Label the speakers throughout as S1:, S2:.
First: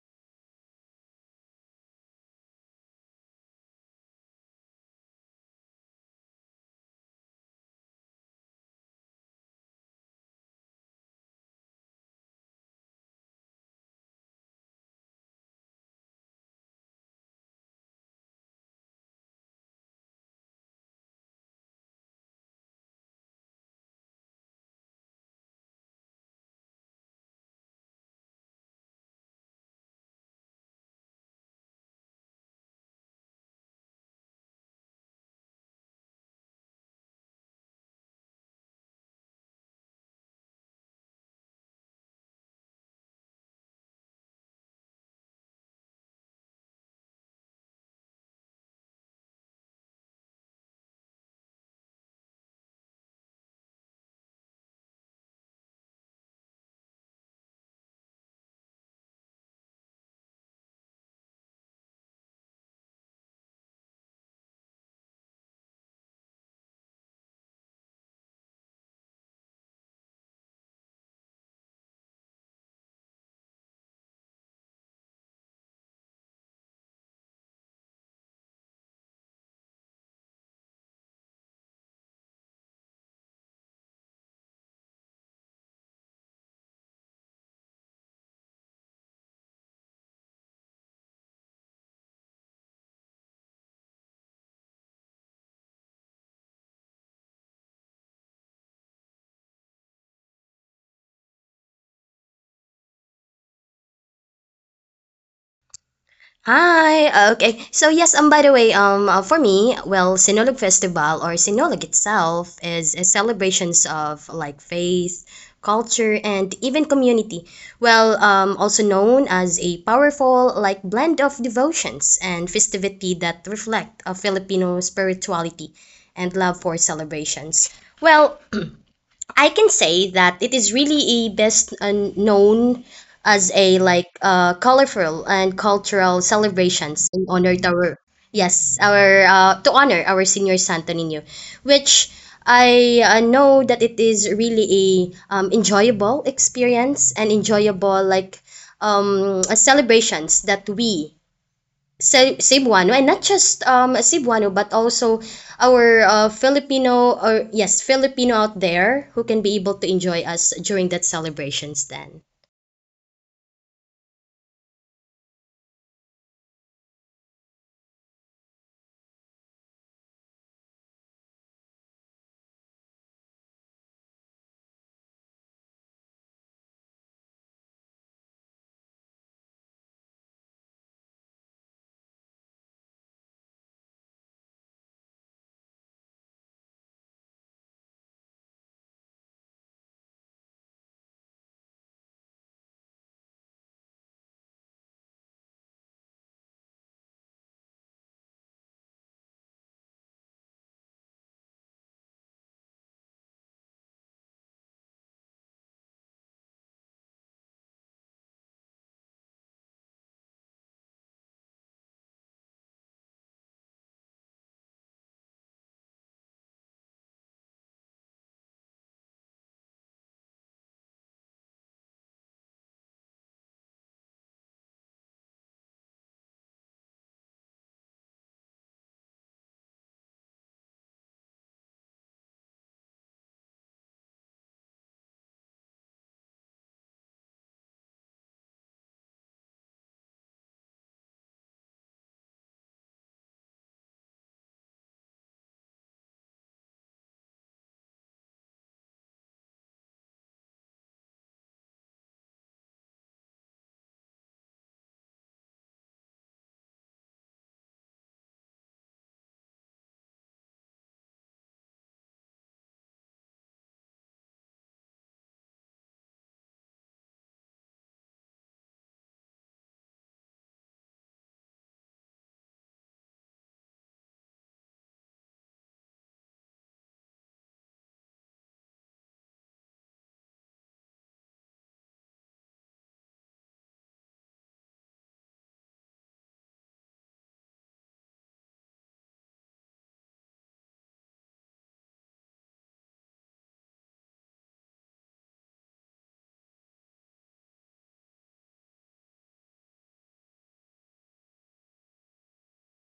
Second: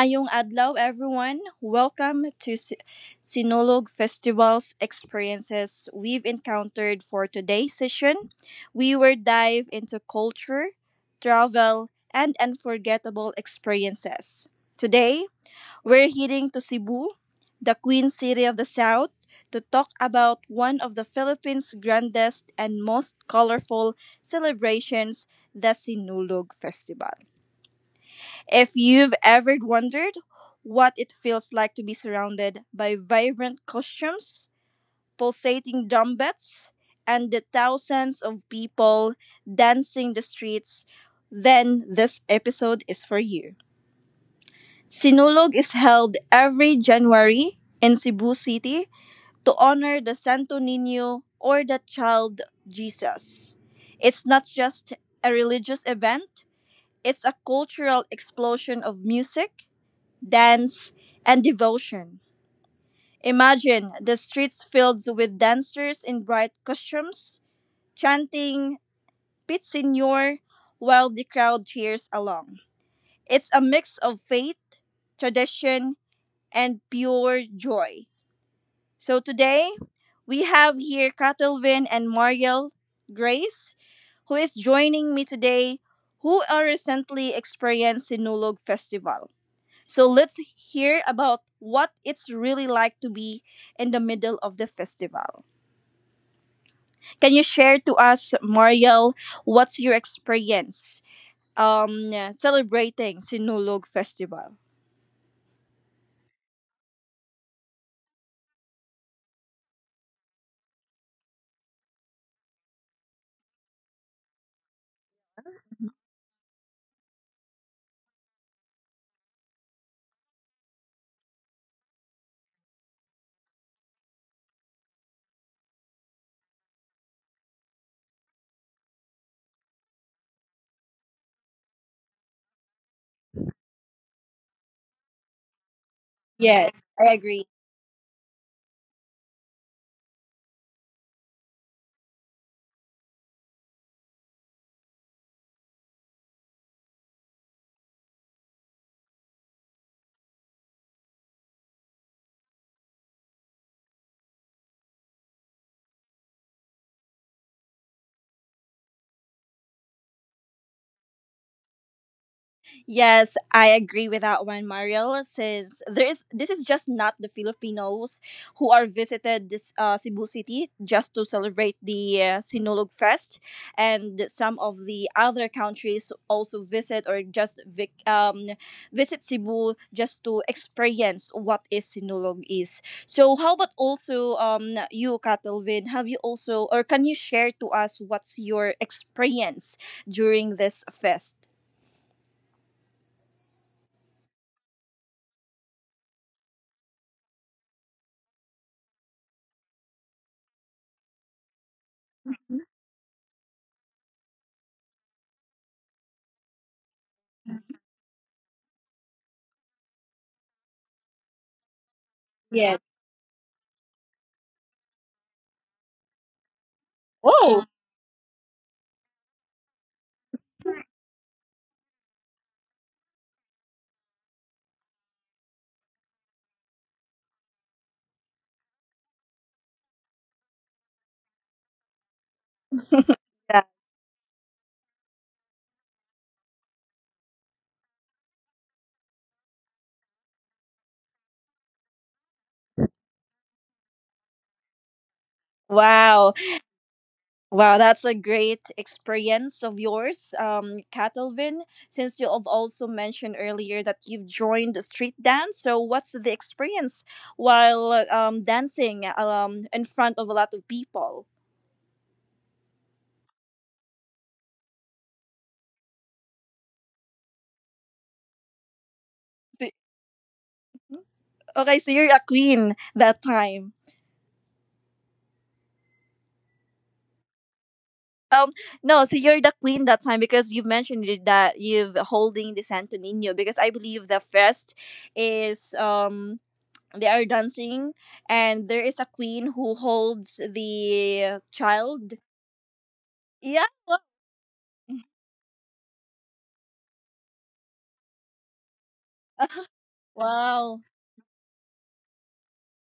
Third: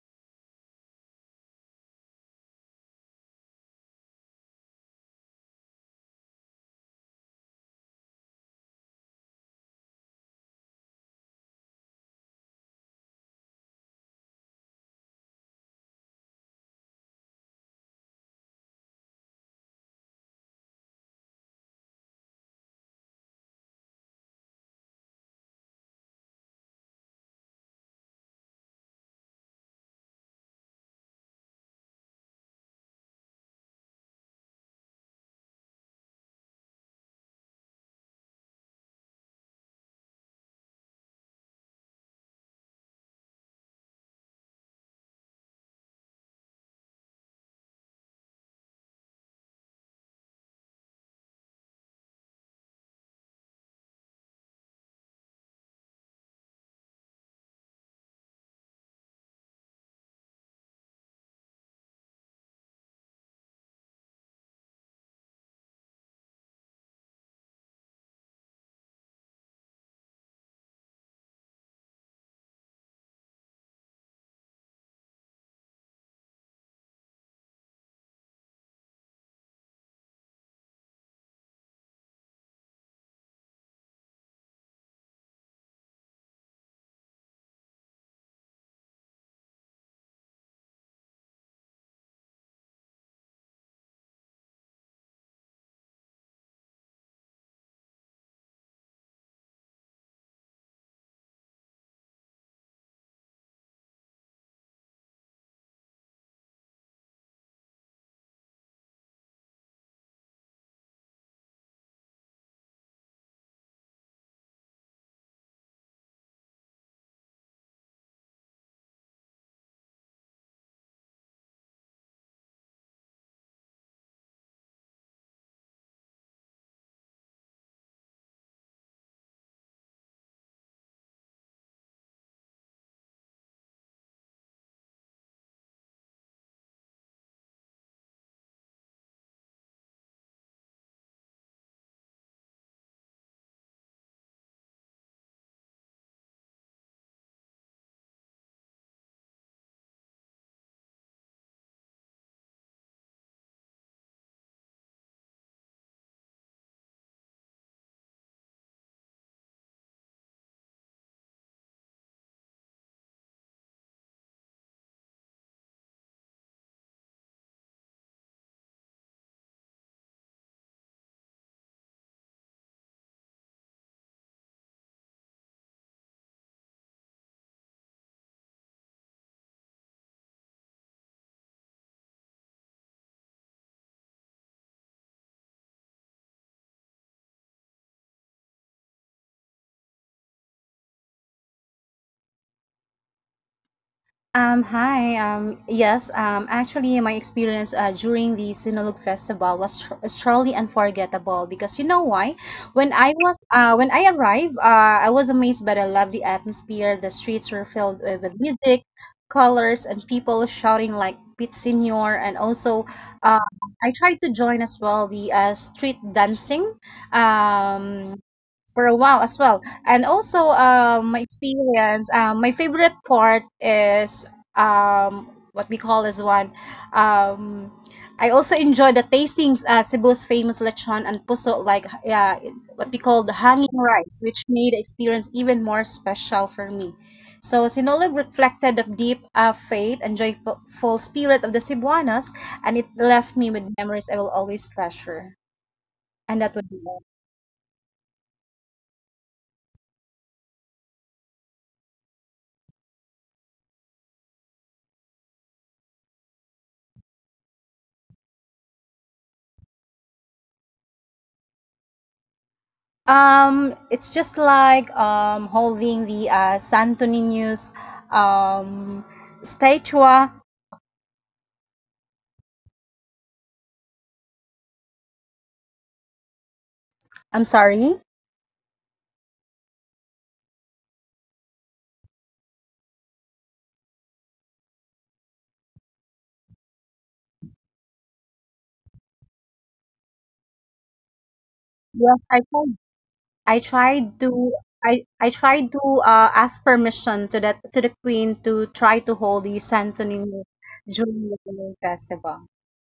S1: Maayong adlaw everyone. Welcome to Sinulog Festival's experiences we've encountered for today's session. We will dive into culture, travel, and unforgettable experiences. Today, we're heading to Cebu, the Queen City of the South, to talk about one of the Philippines' grandest and most colorful celebrations, the Sinulog Festival. If you've ever wondered what it feels like to be surrounded by vibrant costumes, pulsating drumbeats, and the thousands of people dancing the streets, then this episode is for you. Sinulog is held every January in Cebu City to honor the Santo Nino or the child Jesus. It's not just a religious event, it's a cultural explosion of music, dance, and devotion. Imagine the streets filled with dancers in bright costumes chanting Pit Senor while the crowd cheers along. It's a mix of faith, tradition, and pure joy. So today, we have here Catalvin and Mariel Grace, who is joining me today, who are recently experienced Sinulog Festival. So let's hear about what it's really like to be in the middle of the festival. Can you share to us, Mariel, what's your experience celebrating Sinulog Festival?
S2: Hi. Okay. So yes, by the way, for me, well, Sinulog Festival or Sinulog itself is a celebrations of like faith, culture, and even community. Well, also known as a powerful like blend of devotions and festivity that reflect a Filipino spirituality and love for celebrations. Well, I can say that it is really a best known as a like colorful and cultural
S1: Yes,
S2: celebrations
S1: I
S2: in
S1: agree.
S2: honor to our yes our to honor our senior Santo Niño, which I know that it is really a enjoyable experience and enjoyable like celebrations that we Cebuano, and not just Cebuano, but also our Filipino or yes Filipino out there who can be able to enjoy us during that celebrations. Then
S1: Yes, I agree with that one, Mariel. Since there is this is just not the Filipinos who are visited this Cebu City just to celebrate the Sinulog Fest, and some of the other countries also visit or just visit Cebu just to experience what is Sinulog is. So, how about also you, Catalvin? Have you also or can you share to us what's your experience during this fest?
S3: Hi. Yes. Actually, my experience during the Sinulog Festival is truly unforgettable because you know why? When I arrived, I was amazed by the lovely atmosphere. The streets were filled with music, colors, and people shouting like "Pit Senior." And also,
S1: Yes.
S3: uh, I tried to join as well the street dancing.
S1: Oh.
S3: Um, for a while as well. And also, my experience, my favorite part is what we call as one um I also enjoy the tastings Cebu's famous lechon and puso, like, yeah, what we call the hanging
S1: Yeah.
S3: rice, which made the experience even more special for me. So Sinulog reflected the deep faith and joyful spirit of the Cebuanas, and it left me with memories I will always treasure. And
S1: Wow.
S3: that would be all.
S1: Wow, that's a great experience of yours, Catalvin. Since you have also mentioned earlier that you've joined the street dance, so what's the experience while dancing in front of a lot of people?
S3: It's just like holding the Santo Niño's um
S1: Si-
S3: statue.
S1: Okay, so you're a queen that time.
S3: I'm sorry.
S1: Um, no, so you're the queen that time because you've mentioned it that you've holding the Santo Nino because I believe the fest is they are dancing and there is a queen who holds the
S3: Yes,
S1: child,
S3: I tried. I
S1: yeah. Wow,
S3: tried to I tried to ask permission to that, to the queen, to try to hold the Santo Niño
S1: wow.
S3: during the Pinoy festival.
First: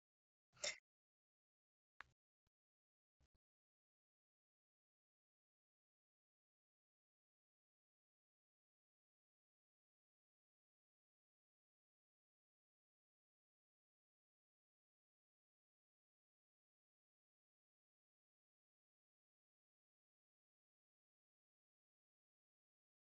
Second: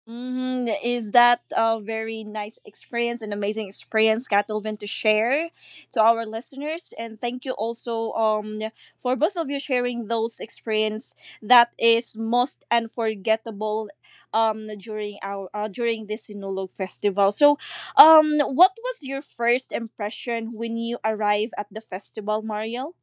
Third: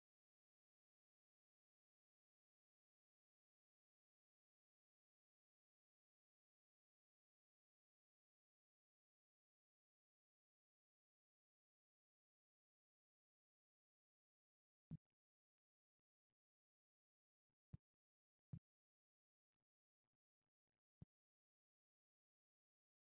S1: Mm-hmm. Is that a very nice experience, an amazing experience, Katilvin, to share to our listeners? And thank you also for both of you sharing those experience that is most unforgettable during our during this Sinulog festival. So, what was your first impression when you arrive at the festival, Mariel?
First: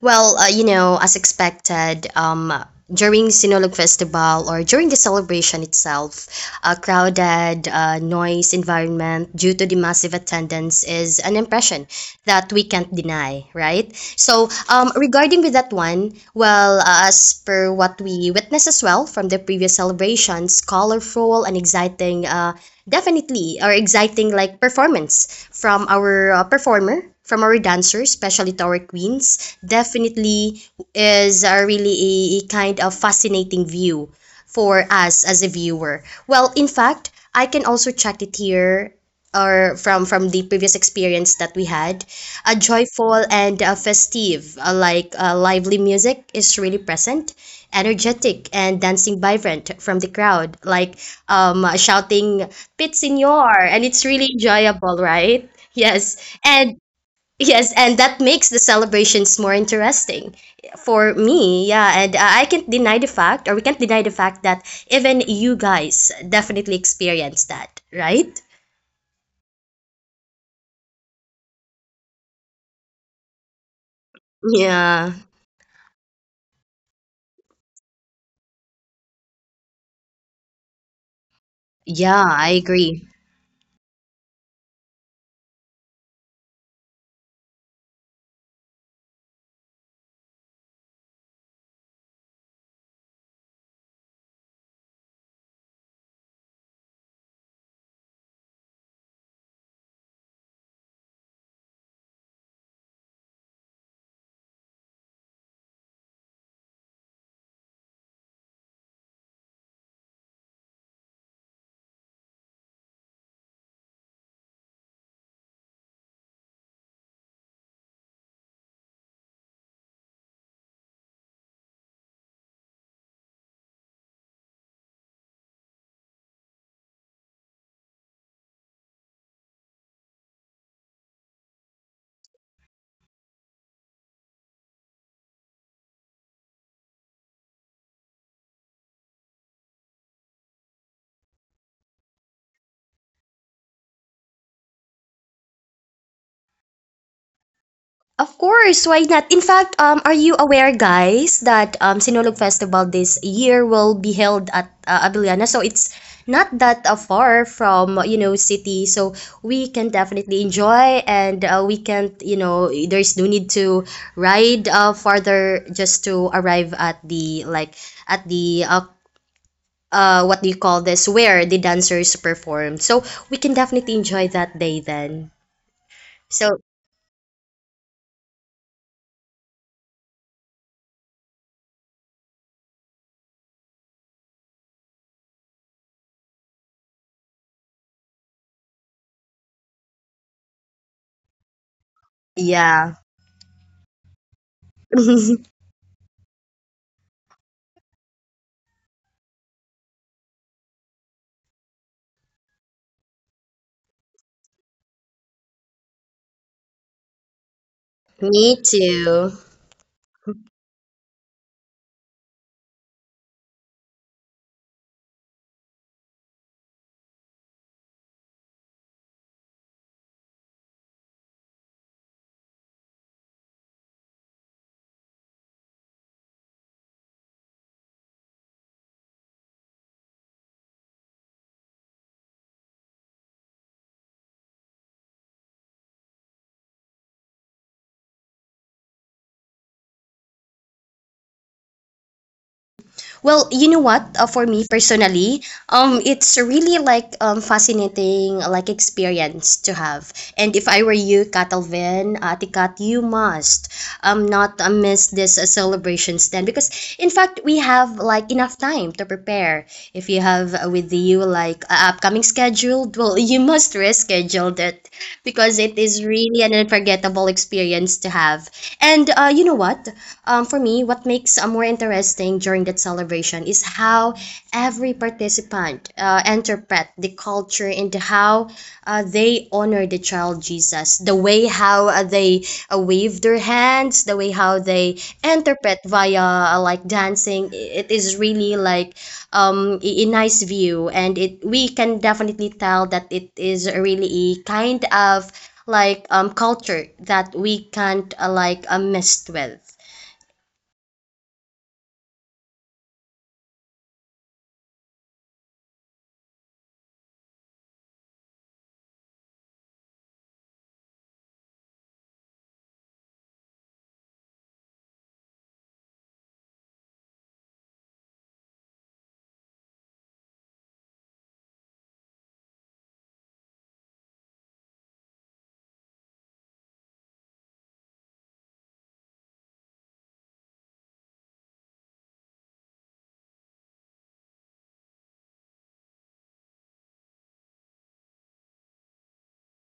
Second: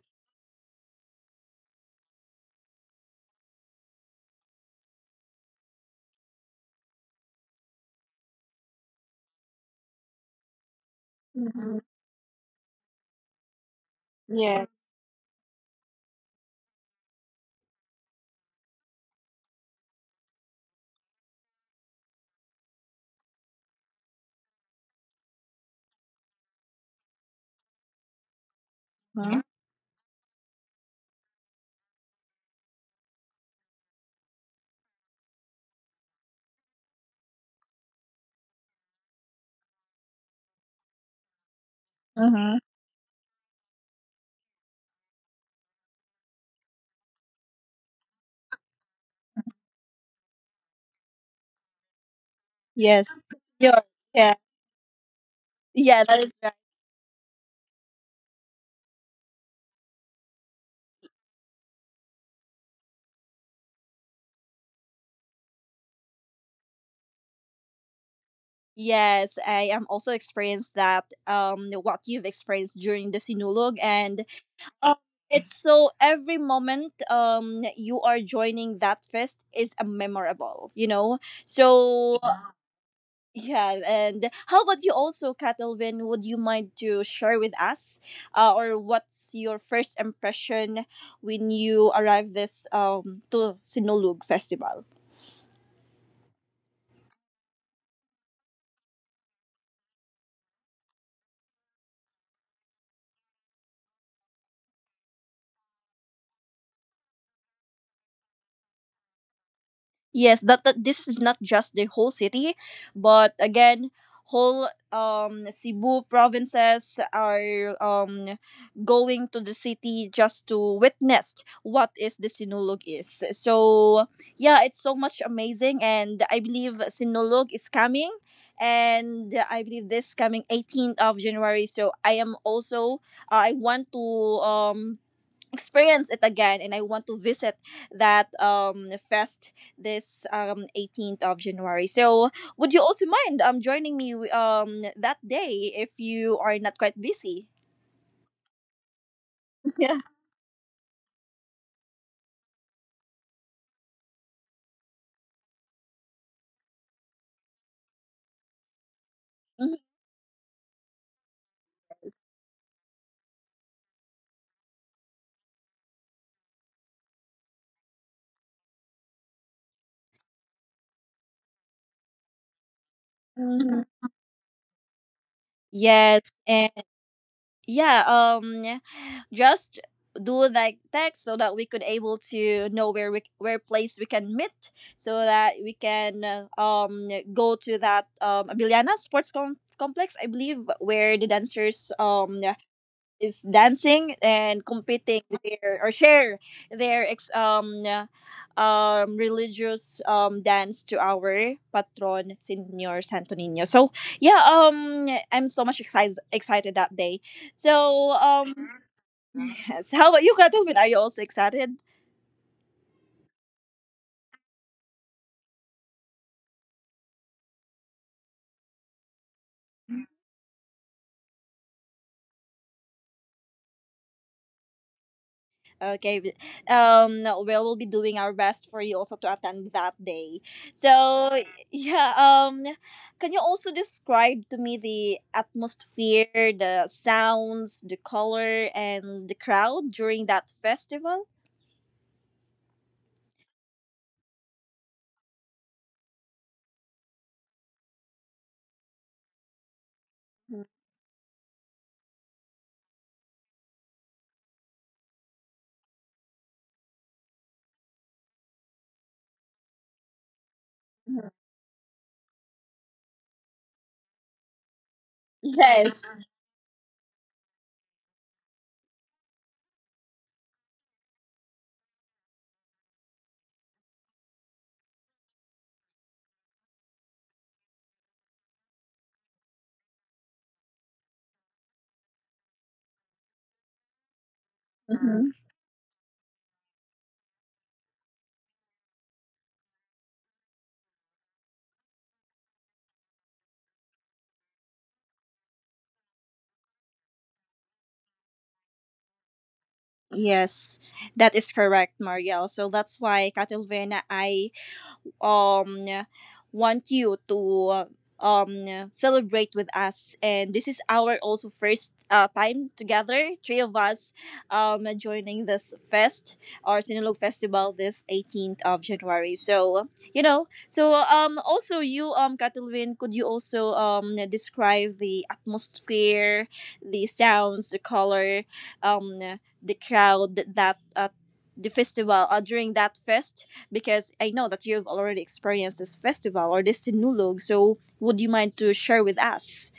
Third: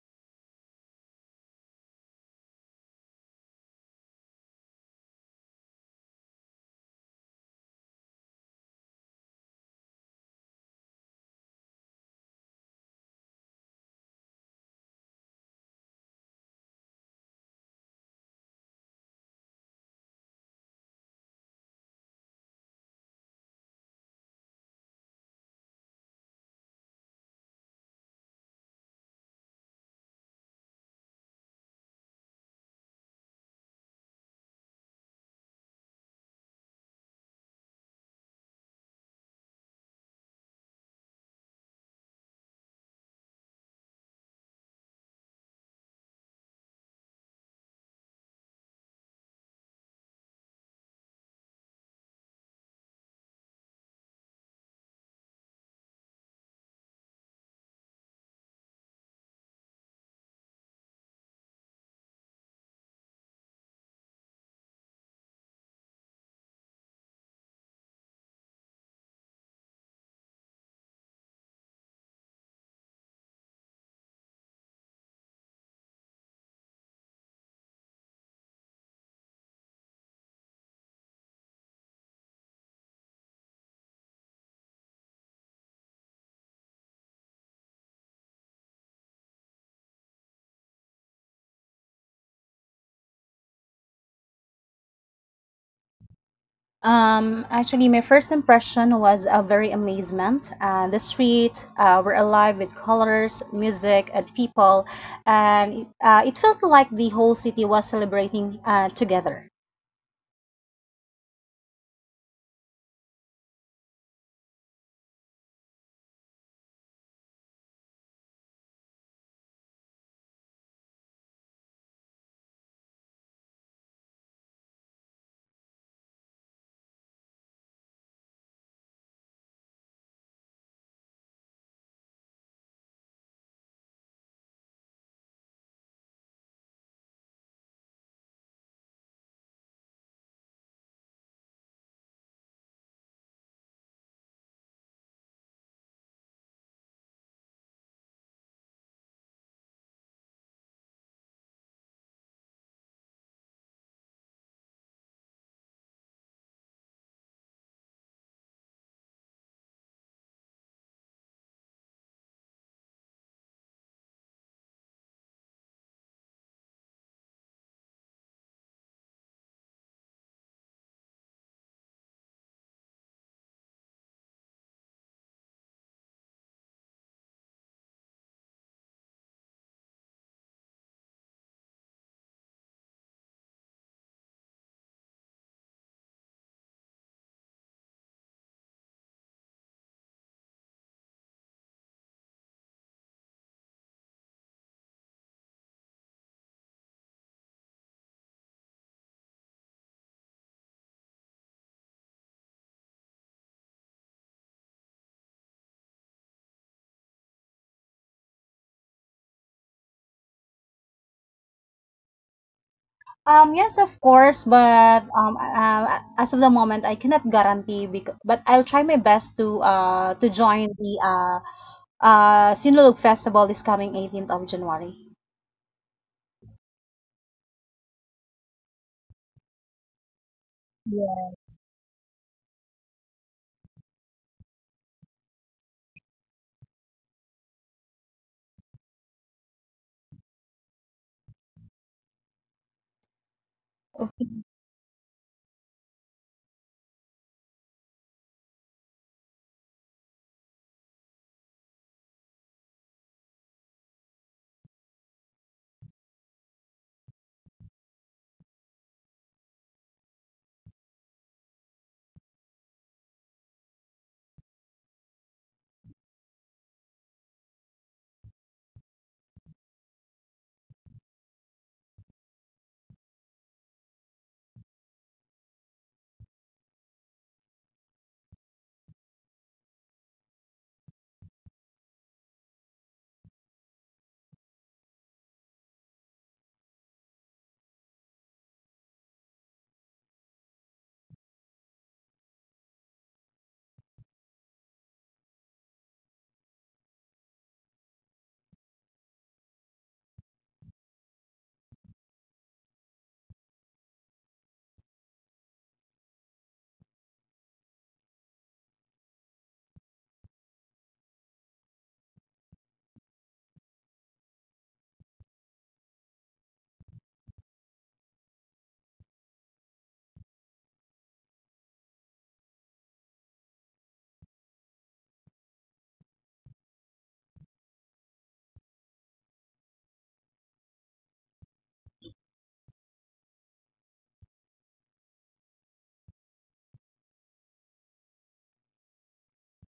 S2: well, you know, as expected, during Sinulog Festival or during the celebration itself, a crowded, noise environment due to the massive attendance is an
S1: Mhm.
S2: impression that we can't deny, right? So,
S1: Yes.
S2: regarding with that one, well, as per what we witnessed as well from the previous celebrations, colorful and exciting, definitely, our exciting like performance from our performer, from our dancers, especially to our
S1: Huh?
S2: queens, definitely is really a kind of fascinating view for us as a viewer. Well, in fact, I can also check it here or from the previous experience that we had a joyful and a festive like lively music is really present energetic and dancing vibrant from the crowd like shouting
S1: Yes.
S2: Pitsignor,
S1: Yeah.
S2: and it's really
S1: Yeah.
S2: enjoyable, right?
S1: Yeah.
S2: Yes,
S1: That is.
S2: and yes, and that makes the celebrations more interesting for me. Yeah, and I can't deny the fact, or we can't deny the fact that even you guys definitely experienced that, right?
S1: Yes, I am also experienced that what you've experienced during the sinulog and um,
S2: Yeah,
S1: it's so every moment you are joining that fest is a memorable, you know. So
S2: yeah, I agree.
S1: yeah, and how about you also, Catalvin? Would you mind to share with us, or what's your first impression when you arrive this to Sinulog Festival?
S3: Actually, my first impression was a very amazement. The streets were alive with colors, music, and people, and it felt like the whole city was celebrating together.
S1: Yes, that this is not just the whole city, but again, whole Cebu provinces are going to the city just to witness what is the Sinulog is. So yeah, it's so much amazing, and I believe Sinulog is coming, and I believe this coming 18th of January. So I am also I want to um experience it again and I want to visit that fest this 18th of January. So would you also mind joining me that day if you are not quite busy?
S2: Of course, why not? In fact,
S1: Yeah.
S2: are you aware, guys, that Sinulog Festival this year will be held at Abiliana? So it's not that far from city, so we can definitely enjoy, and we can there's no need to ride farther just to arrive at the like at the what do you call this where the dancers perform. So we can
S1: Mhm.
S2: definitely enjoy that day then.
S1: Yes,
S2: So
S1: and yeah, just do like text so that we could able to know where we where place we can meet so that we can go to that Abiliana Sports Complex I believe where the dancers
S2: yeah,
S1: is dancing and competing their or share their ex religious dance to our patron Senior Santo Nino. So yeah, I'm so much excited that day. So
S2: me too.
S1: yes, how about you, Kathleen? Are you also excited?
S3: Yes, of course, but as of the moment, I cannot guarantee because, but I'll try my best to join the Sinulog Festival this coming 18th of January.
S1: Okay. No, we will be doing our best for you also to attend that day. So
S3: Yeah.
S1: yeah. Can you also describe to me the atmosphere, the sounds, the color, and the crowd during that festival?
S2: Well, you know what? For me personally, it's really like fascinating like experience to have. And if I were you, Catalvin, Ate Kat, you must not miss this celebrations then because in fact we have like enough time to prepare. If you have with you
S1: Mhm.
S2: like upcoming scheduled, well, you must reschedule it because it is
S1: Yes.
S2: really an unforgettable experience to have. And you know what? For me, what makes more interesting during that celebration is how every participant interpret the culture and how they honor the child Jesus. The way how they wave their hands, the way how they
S1: Mhm.
S2: interpret via like dancing, it is really like a nice view, and it we can definitely tell that it is really a kind of like culture that we can't like messed with.
S1: Yes, that is correct, Marielle. So that's why Catalvena, I um want you to celebrate with us and this is our also first time together three of us joining this fest or sinulog festival this 18th of january so you know so also you Katulwin, could you also describe the atmosphere the sounds the color um the crowd that the festival during that fest because I know that you've already experienced this festival or this sinulog. So would you mind to share with us?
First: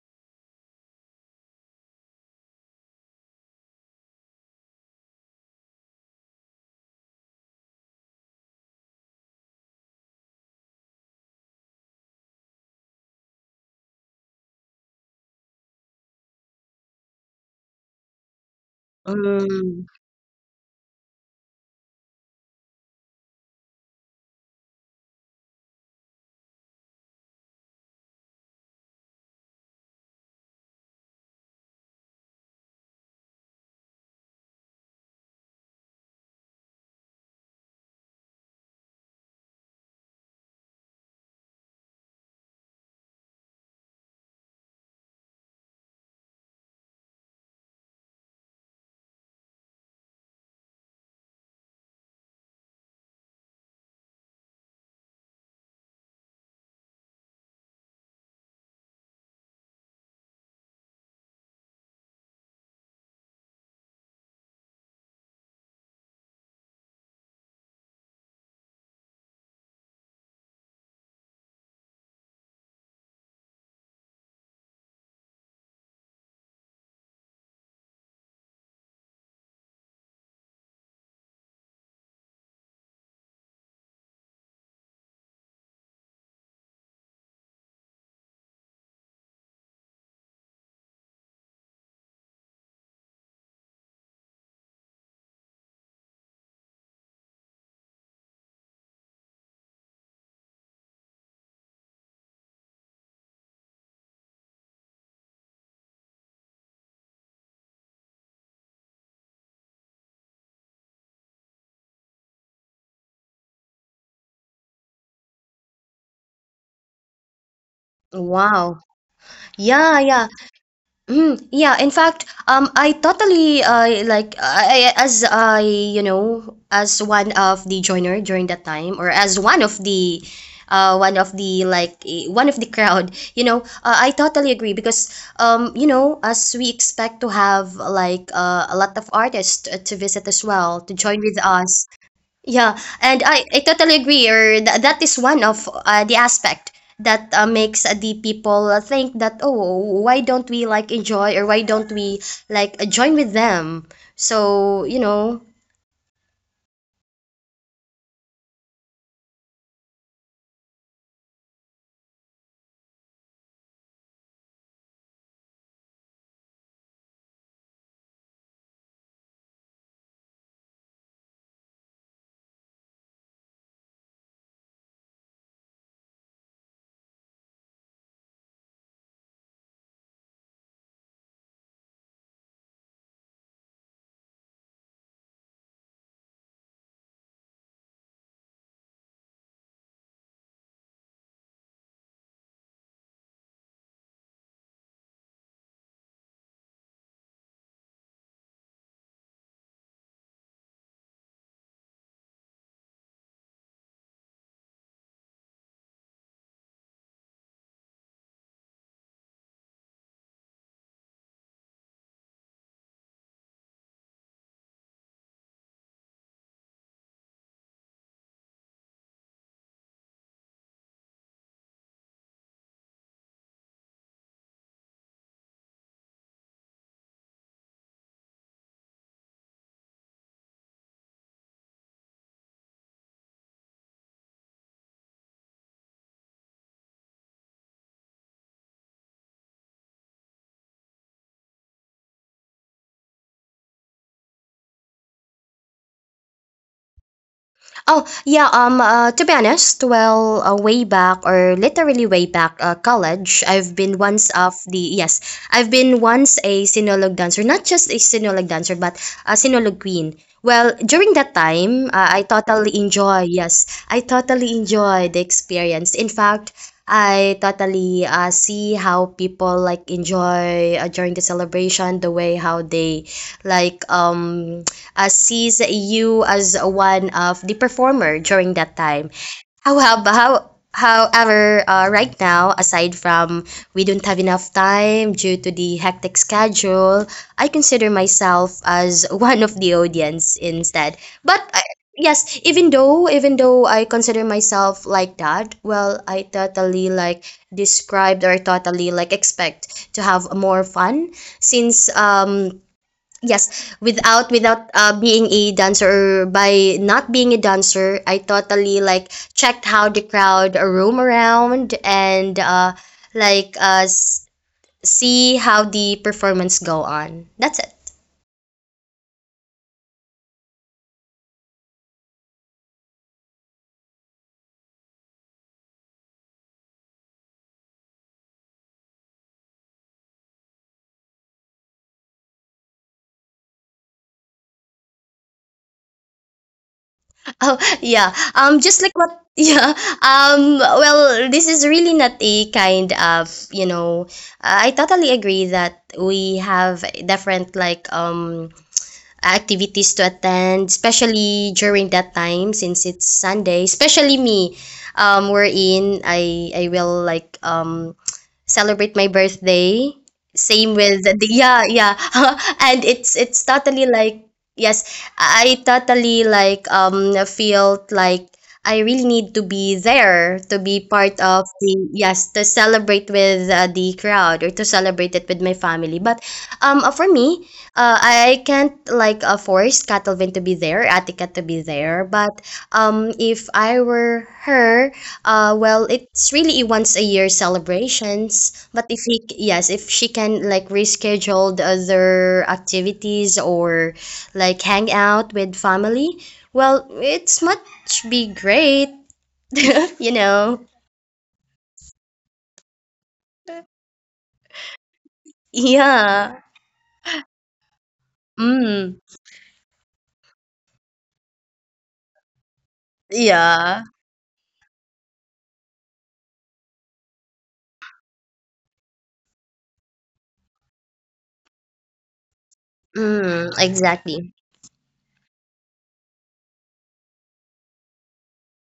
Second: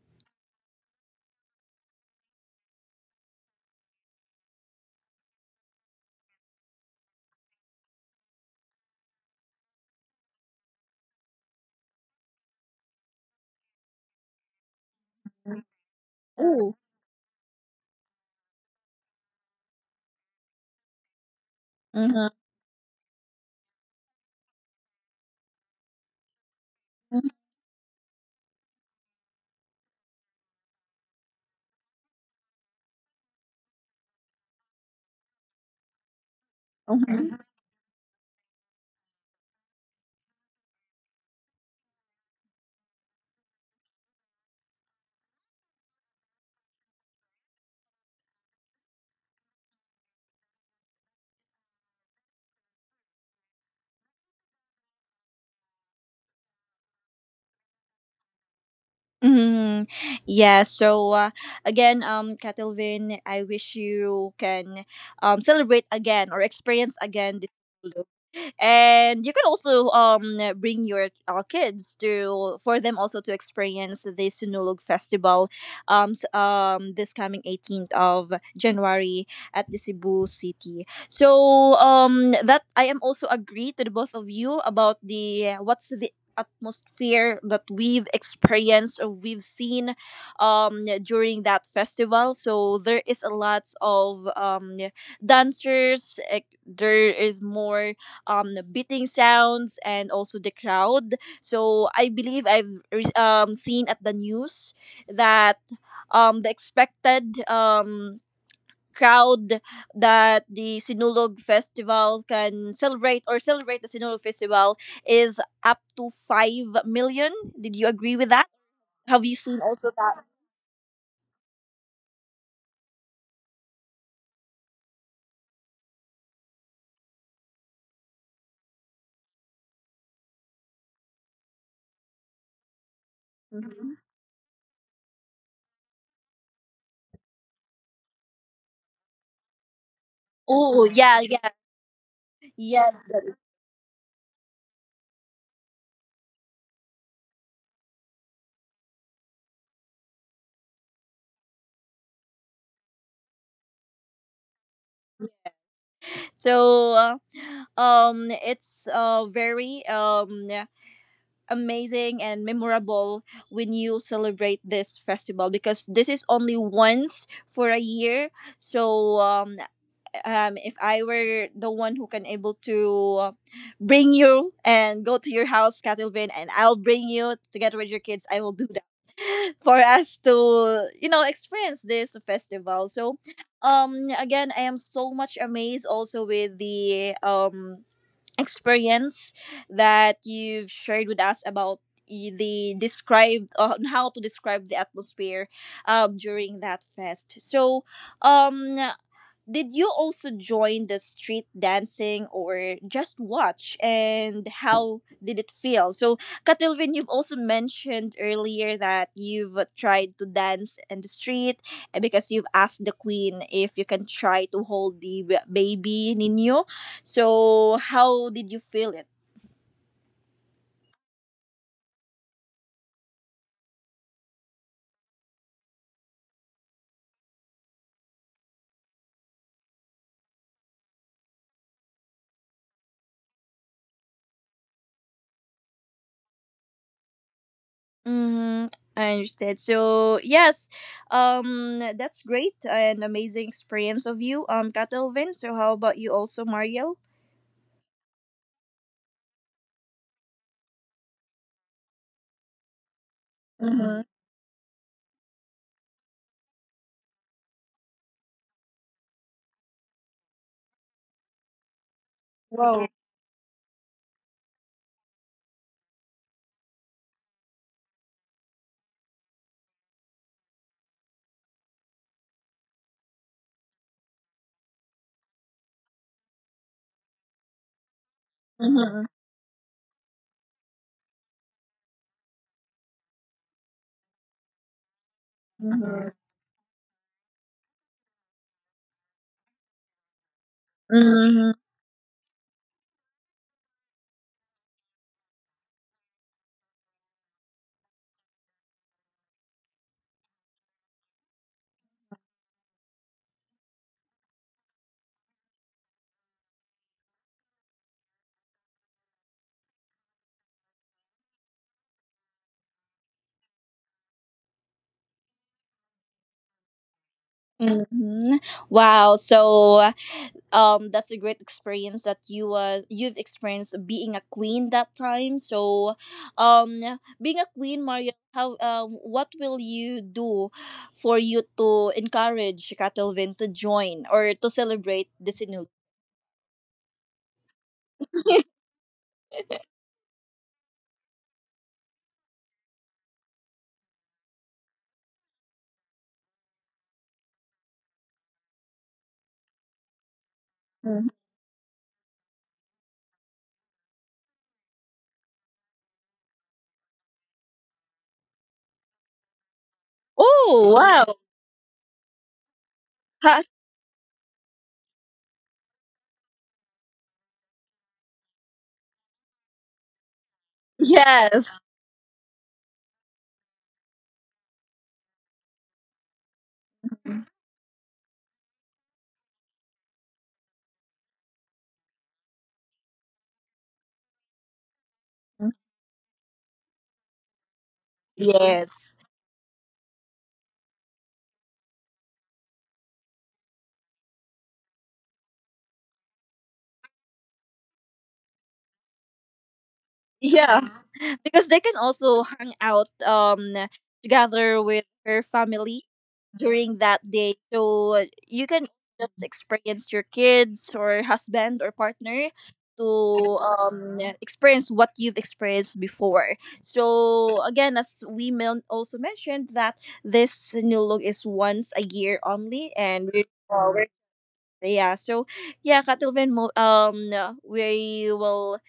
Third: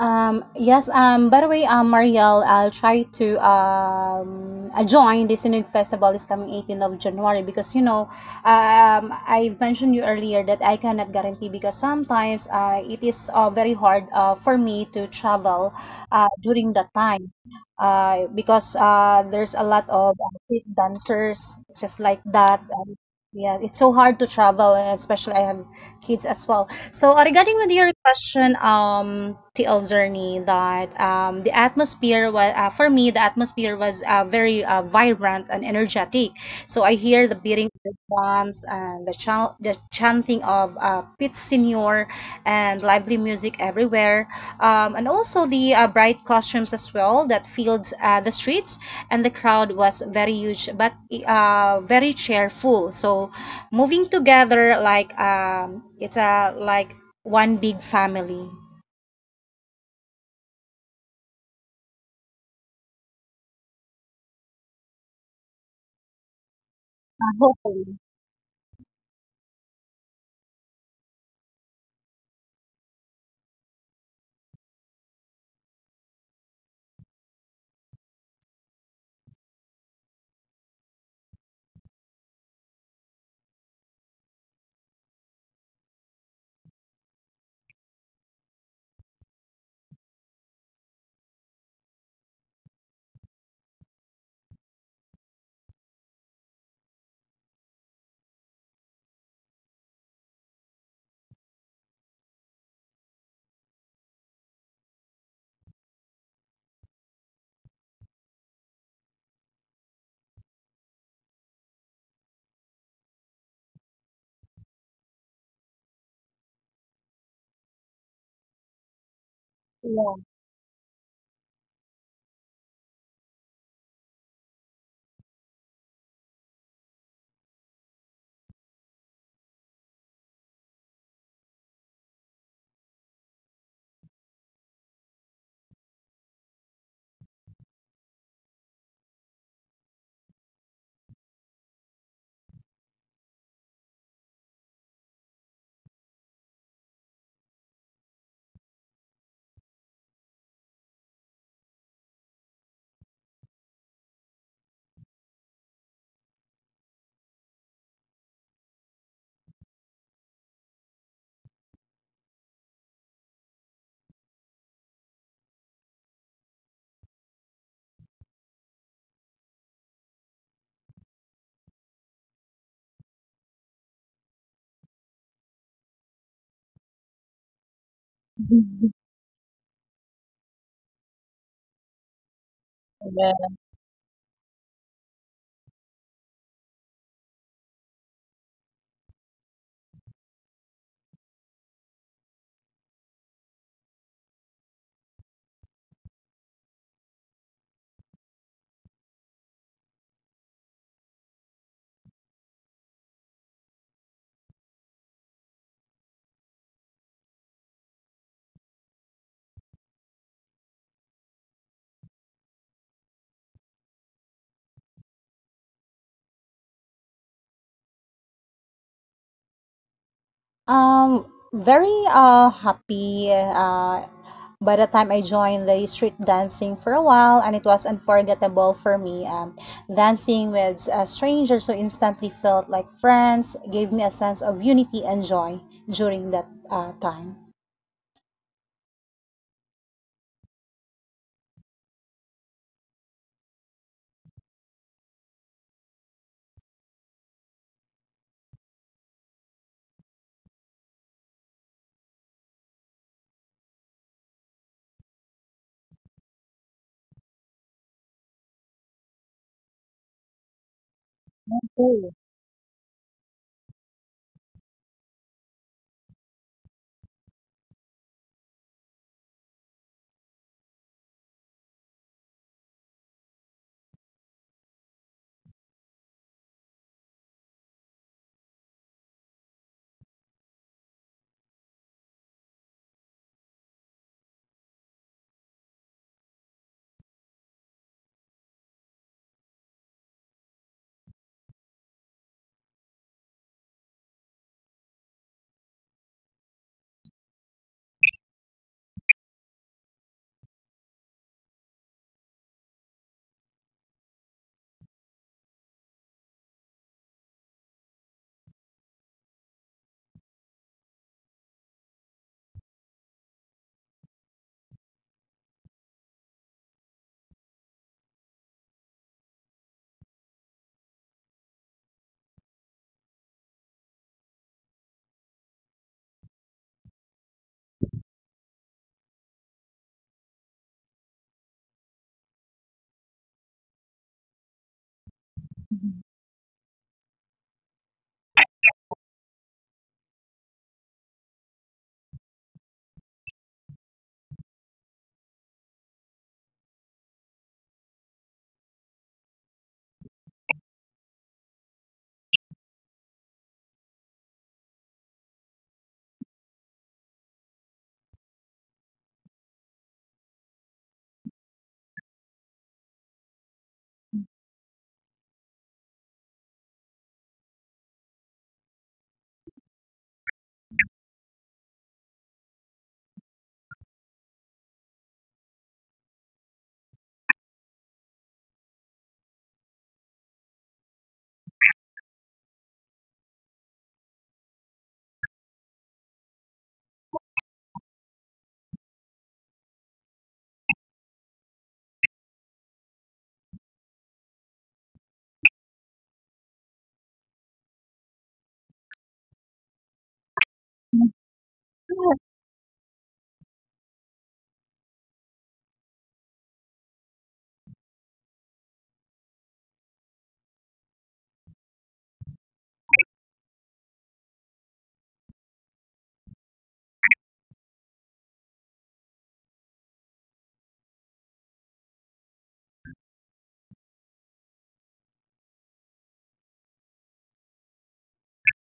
S3: Yes, by the way, Mariel, I'll try to join the Sinug Festival is coming 18th of January because, you know, I mentioned you earlier that I cannot guarantee because sometimes it is very hard for me to travel during
S1: Oh.
S3: that time because there's a
S2: Mm,
S3: lot of street dancers just like
S1: Mm-hmm.
S3: that. Yeah, it's so hard to travel, and especially I have kids as well. So, regarding with your question, TL Zerny, that the atmosphere was for me, the atmosphere was very vibrant and energetic. So I hear the beating of the drums and the chanting of Pete Senior, and lively music everywhere, and also the bright costumes as well that filled the streets, and the crowd was very huge but very cheerful. So moving together, like, it's a, like, one big family.
S1: Mm, yeah, so again, Catalvin, I wish you can celebrate again or experience again this
S3: Hopefully.
S1: look. And you can also bring your kids to for them also to experience the Sinulog Festival this coming 18th of January at the Cebu City. So that I am also agree to the both of you about the what's atmosphere that we've experienced or we've seen during that festival. So there is a lot of dancers. There is more beating sounds and also the crowd. So I believe I've seen at the news that the expected crowd that the Sinulog Festival can celebrate or celebrate the Sinulog Festival is up to 5 million. Did you agree with that?
S2: wow.
S1: Have you seen also
S2: Yeah,
S3: Yeah.
S1: that?
S2: yeah. Mm, yeah. In fact, I totally like as I as one of the joiner during that time, or as one of the like one of the crowd. You know,
S1: Mhm.
S2: I totally agree because you know, as we expect to have like a lot of artists to visit as well
S1: Oh,
S2: to join
S1: yeah,
S2: with
S1: yeah.
S2: us. Yeah,
S1: Yes.
S2: and I totally agree. Or that is one of the aspect that makes the people think that oh, why don't we like enjoy or why don't we like join with them? So you know,
S1: So, uh, it's very yeah, amazing and memorable when you celebrate this festival because this is only once for a year. So, if I were the one who can able to bring you and go to your house, Katilvin, and I'll bring you together with your kids, I will do that for us to you know experience this festival. So, again, I am so much amazed also with the experience that you've shared with us about the described on how to describe the atmosphere during that fest so um did you also join the street dancing or just watch and how did it feel? So, Katilvin, you've also mentioned earlier that you've tried to dance in the street, because you've asked the queen if you can try to hold the baby Nino. So, how did you feel it?
S3: Um very uh happy uh, by the time I joined the street dancing for a while, and it was unforgettable for me. Dancing with strangers who instantly felt like friends gave me a sense of unity and joy during that time.
S1: Mm, I understand. So, yes, that's great and amazing experience of you, Katilvin. So, how about you also, Mario?
S2: oh, yeah, to be honest, well, way back or literally way back, college, I've been once of the, yes, I've been once a Sinulog dancer, not just a Sinulog dancer, but a Sinulog queen. Well, during that time,
S3: Oh.
S2: I totally
S1: Wow.
S2: enjoy, yes, I totally enjoy the experience. In fact, I totally see how people like enjoy during the celebration, the way how they like sees you as one of the performer during that
S1: Mhm,
S2: time. How however, right now, aside from we don't have enough time due to the
S1: mhm,
S2: hectic schedule, I consider myself as one of the audience instead. But
S1: mhm,
S2: I, yes, even though I consider myself like that, well, I totally like described or totally like expect to have more fun since yes, without being a dancer or by not being a dancer, I totally like checked how the crowd roam around and like see how the performance go on. That's it.
S1: mhm. Wow. So that's a great experience that you've experienced being a queen that time. So um being a queen, Maria, how what will you do for you to encourage Catalvin to join or to celebrate the sinul?
S2: Oh yeah. Just like what yeah. Well, this is really not a kind of you know. I totally agree that we have different like activities to attend,
S1: Mhm.
S2: especially during that time since it's Sunday. Especially me, wherein I will like celebrate my birthday.
S1: Oh
S2: Same with
S1: wow.
S2: the yeah, yeah. And it's
S1: Ha-
S2: it's totally like yes, I totally like feel like I really need to be there to be part of
S1: yes.
S2: the yes, to celebrate with the crowd or to celebrate it with my family. But for me, I can't like force Katalvin to be there, Atika to be there, but if I were her, well, it's really a once a year
S1: Yes.
S2: celebrations. But if he, yes, if she can like reschedule the other activities or like hang out with family, well, it's much be great, you
S1: Yeah,
S2: know.
S1: because they can also hang out together with her family
S2: Yeah.
S1: during that day. So you can
S2: Mm.
S1: just experience your kids or husband or partner to
S2: Yeah.
S1: experience what you've experienced before. So again, as we men also mentioned that this new look is once a year only, and we
S2: Mm,
S1: uh, we're-
S2: exactly.
S1: yeah. So yeah, Katilvin, we will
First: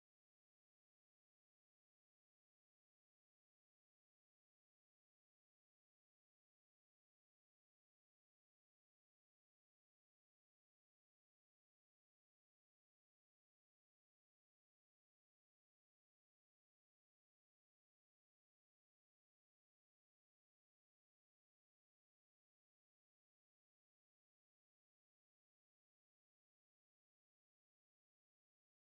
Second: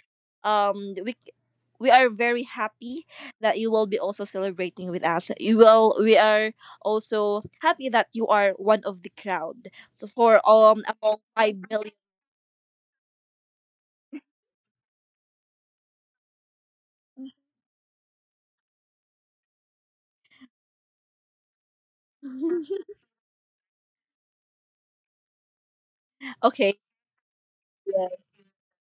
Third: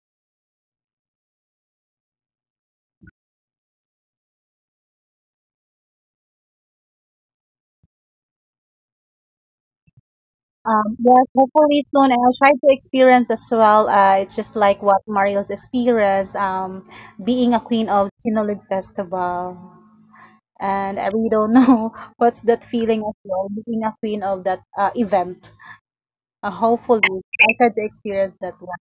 S1: um we c- we are very happy that you will be also celebrating with us. You will we are also happy that you are one of the crowd. So for
S3: Um,
S1: among
S3: yes,
S1: five
S3: hopefully
S1: billion.
S3: soon. I'll try to experience as well. It's just like what Mariel's experienced, being a queen of Sinulog Festival. And I really don't know what's that feeling as well, being a queen of that event.
S1: Okay.
S3: Hopefully, I try to experience that one.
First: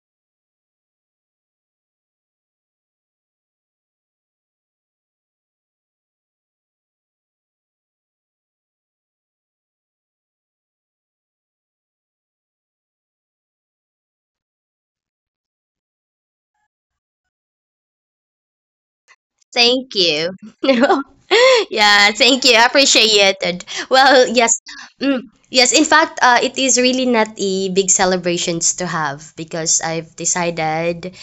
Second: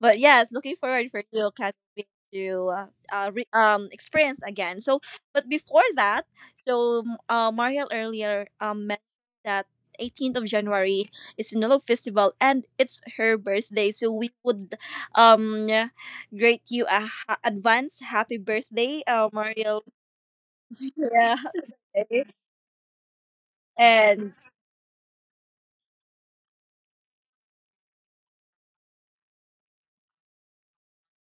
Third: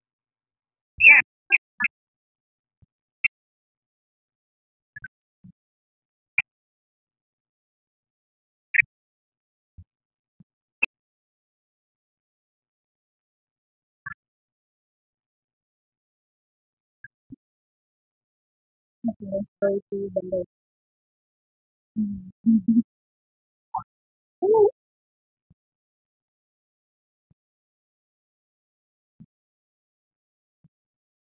S1: But yes, looking forward for you, Catherine, to experience again. So, but before that, so Mariel earlier mentioned that 18th of January is Sinulog Festival and it's her birthday. So we would yeah, greet you a advance happy birthday, Mariel.
S2: Thank you.
S1: Yeah.
S2: Yeah, thank you. I appreciate it. Well,
S1: And
S2: yes. Mm, yes, in fact, it is really not a big celebrations to have because I've decided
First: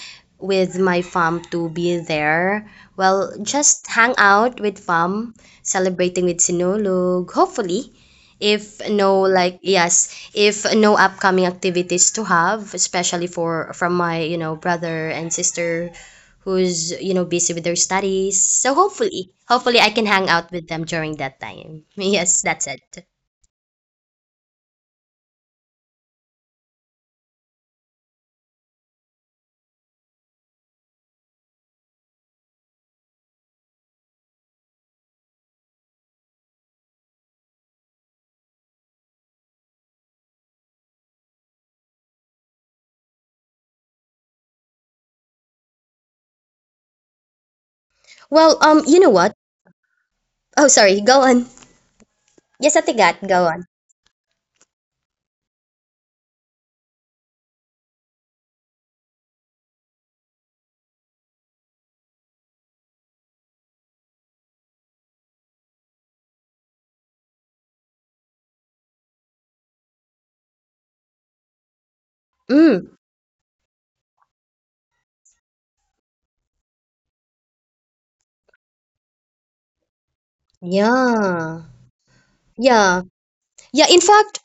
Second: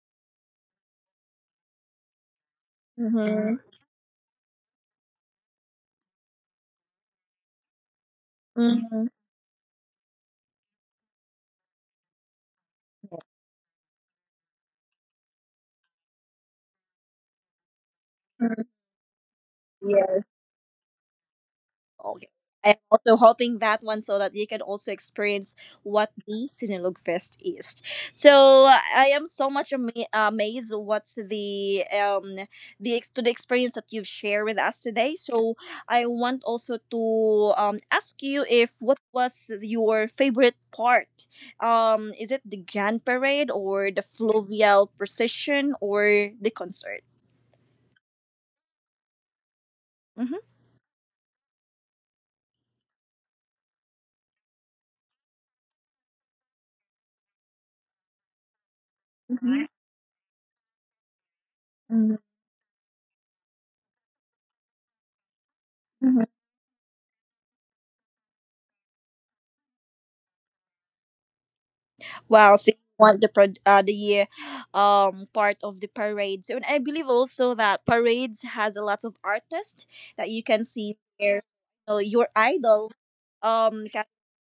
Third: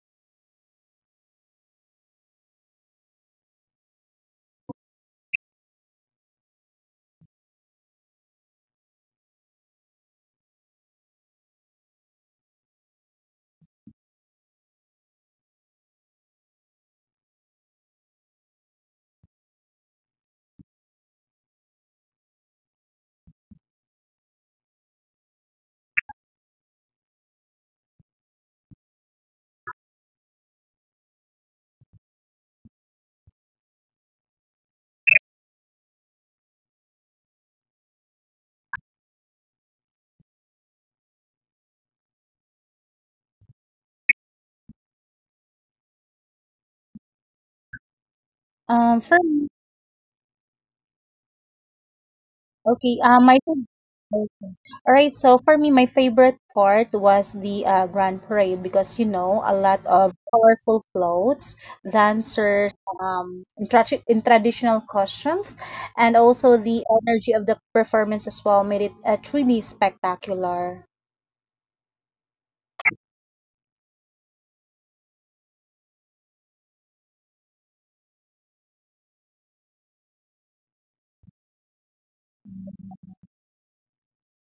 S2: with my fam to be there. Well,
S1: Mhm.
S2: just hang out with fam, celebrating with Sinulog, hopefully. If
S1: Mhm.
S2: no, like, yes, if no upcoming activities to have, especially for from my, you know, brother and sister who's, you know, busy with their studies. So hopefully, hopefully I can hang out with them during that time.
S1: Okay.
S2: Yes, that's
S1: I'm
S2: it.
S1: also hoping that one so that you can also experience what the Sinulog Fest is. So I am so much amazed what's the to the experience that you've shared with us today. So I want also to ask you if what was your favorite part? Is it the Grand Parade or the Fluvial Procession or the concert?
S2: Well, you know
S3: For
S2: what?
S3: me,
S2: Oh, sorry, go on. Yes, Ate
S3: okay,
S2: Gat,
S3: my
S2: go
S3: favorite.
S2: on.
S3: Alright, so for me, my favorite part was the Grand Parade because, you know, a
S1: Mm-hmm.
S3: lot of colorful clothes, dancers, in traditional costumes, and also the energy of the performance as well made it truly spectacular.
S1: Wow, so you
S2: Mm,
S1: want the part of the parades, and I believe also that parades has a lot of artists that you can see there.
S2: yeah.
S1: So your idol,
S2: Yeah. Yeah,
S1: um,
S2: in
S1: can-
S2: fact,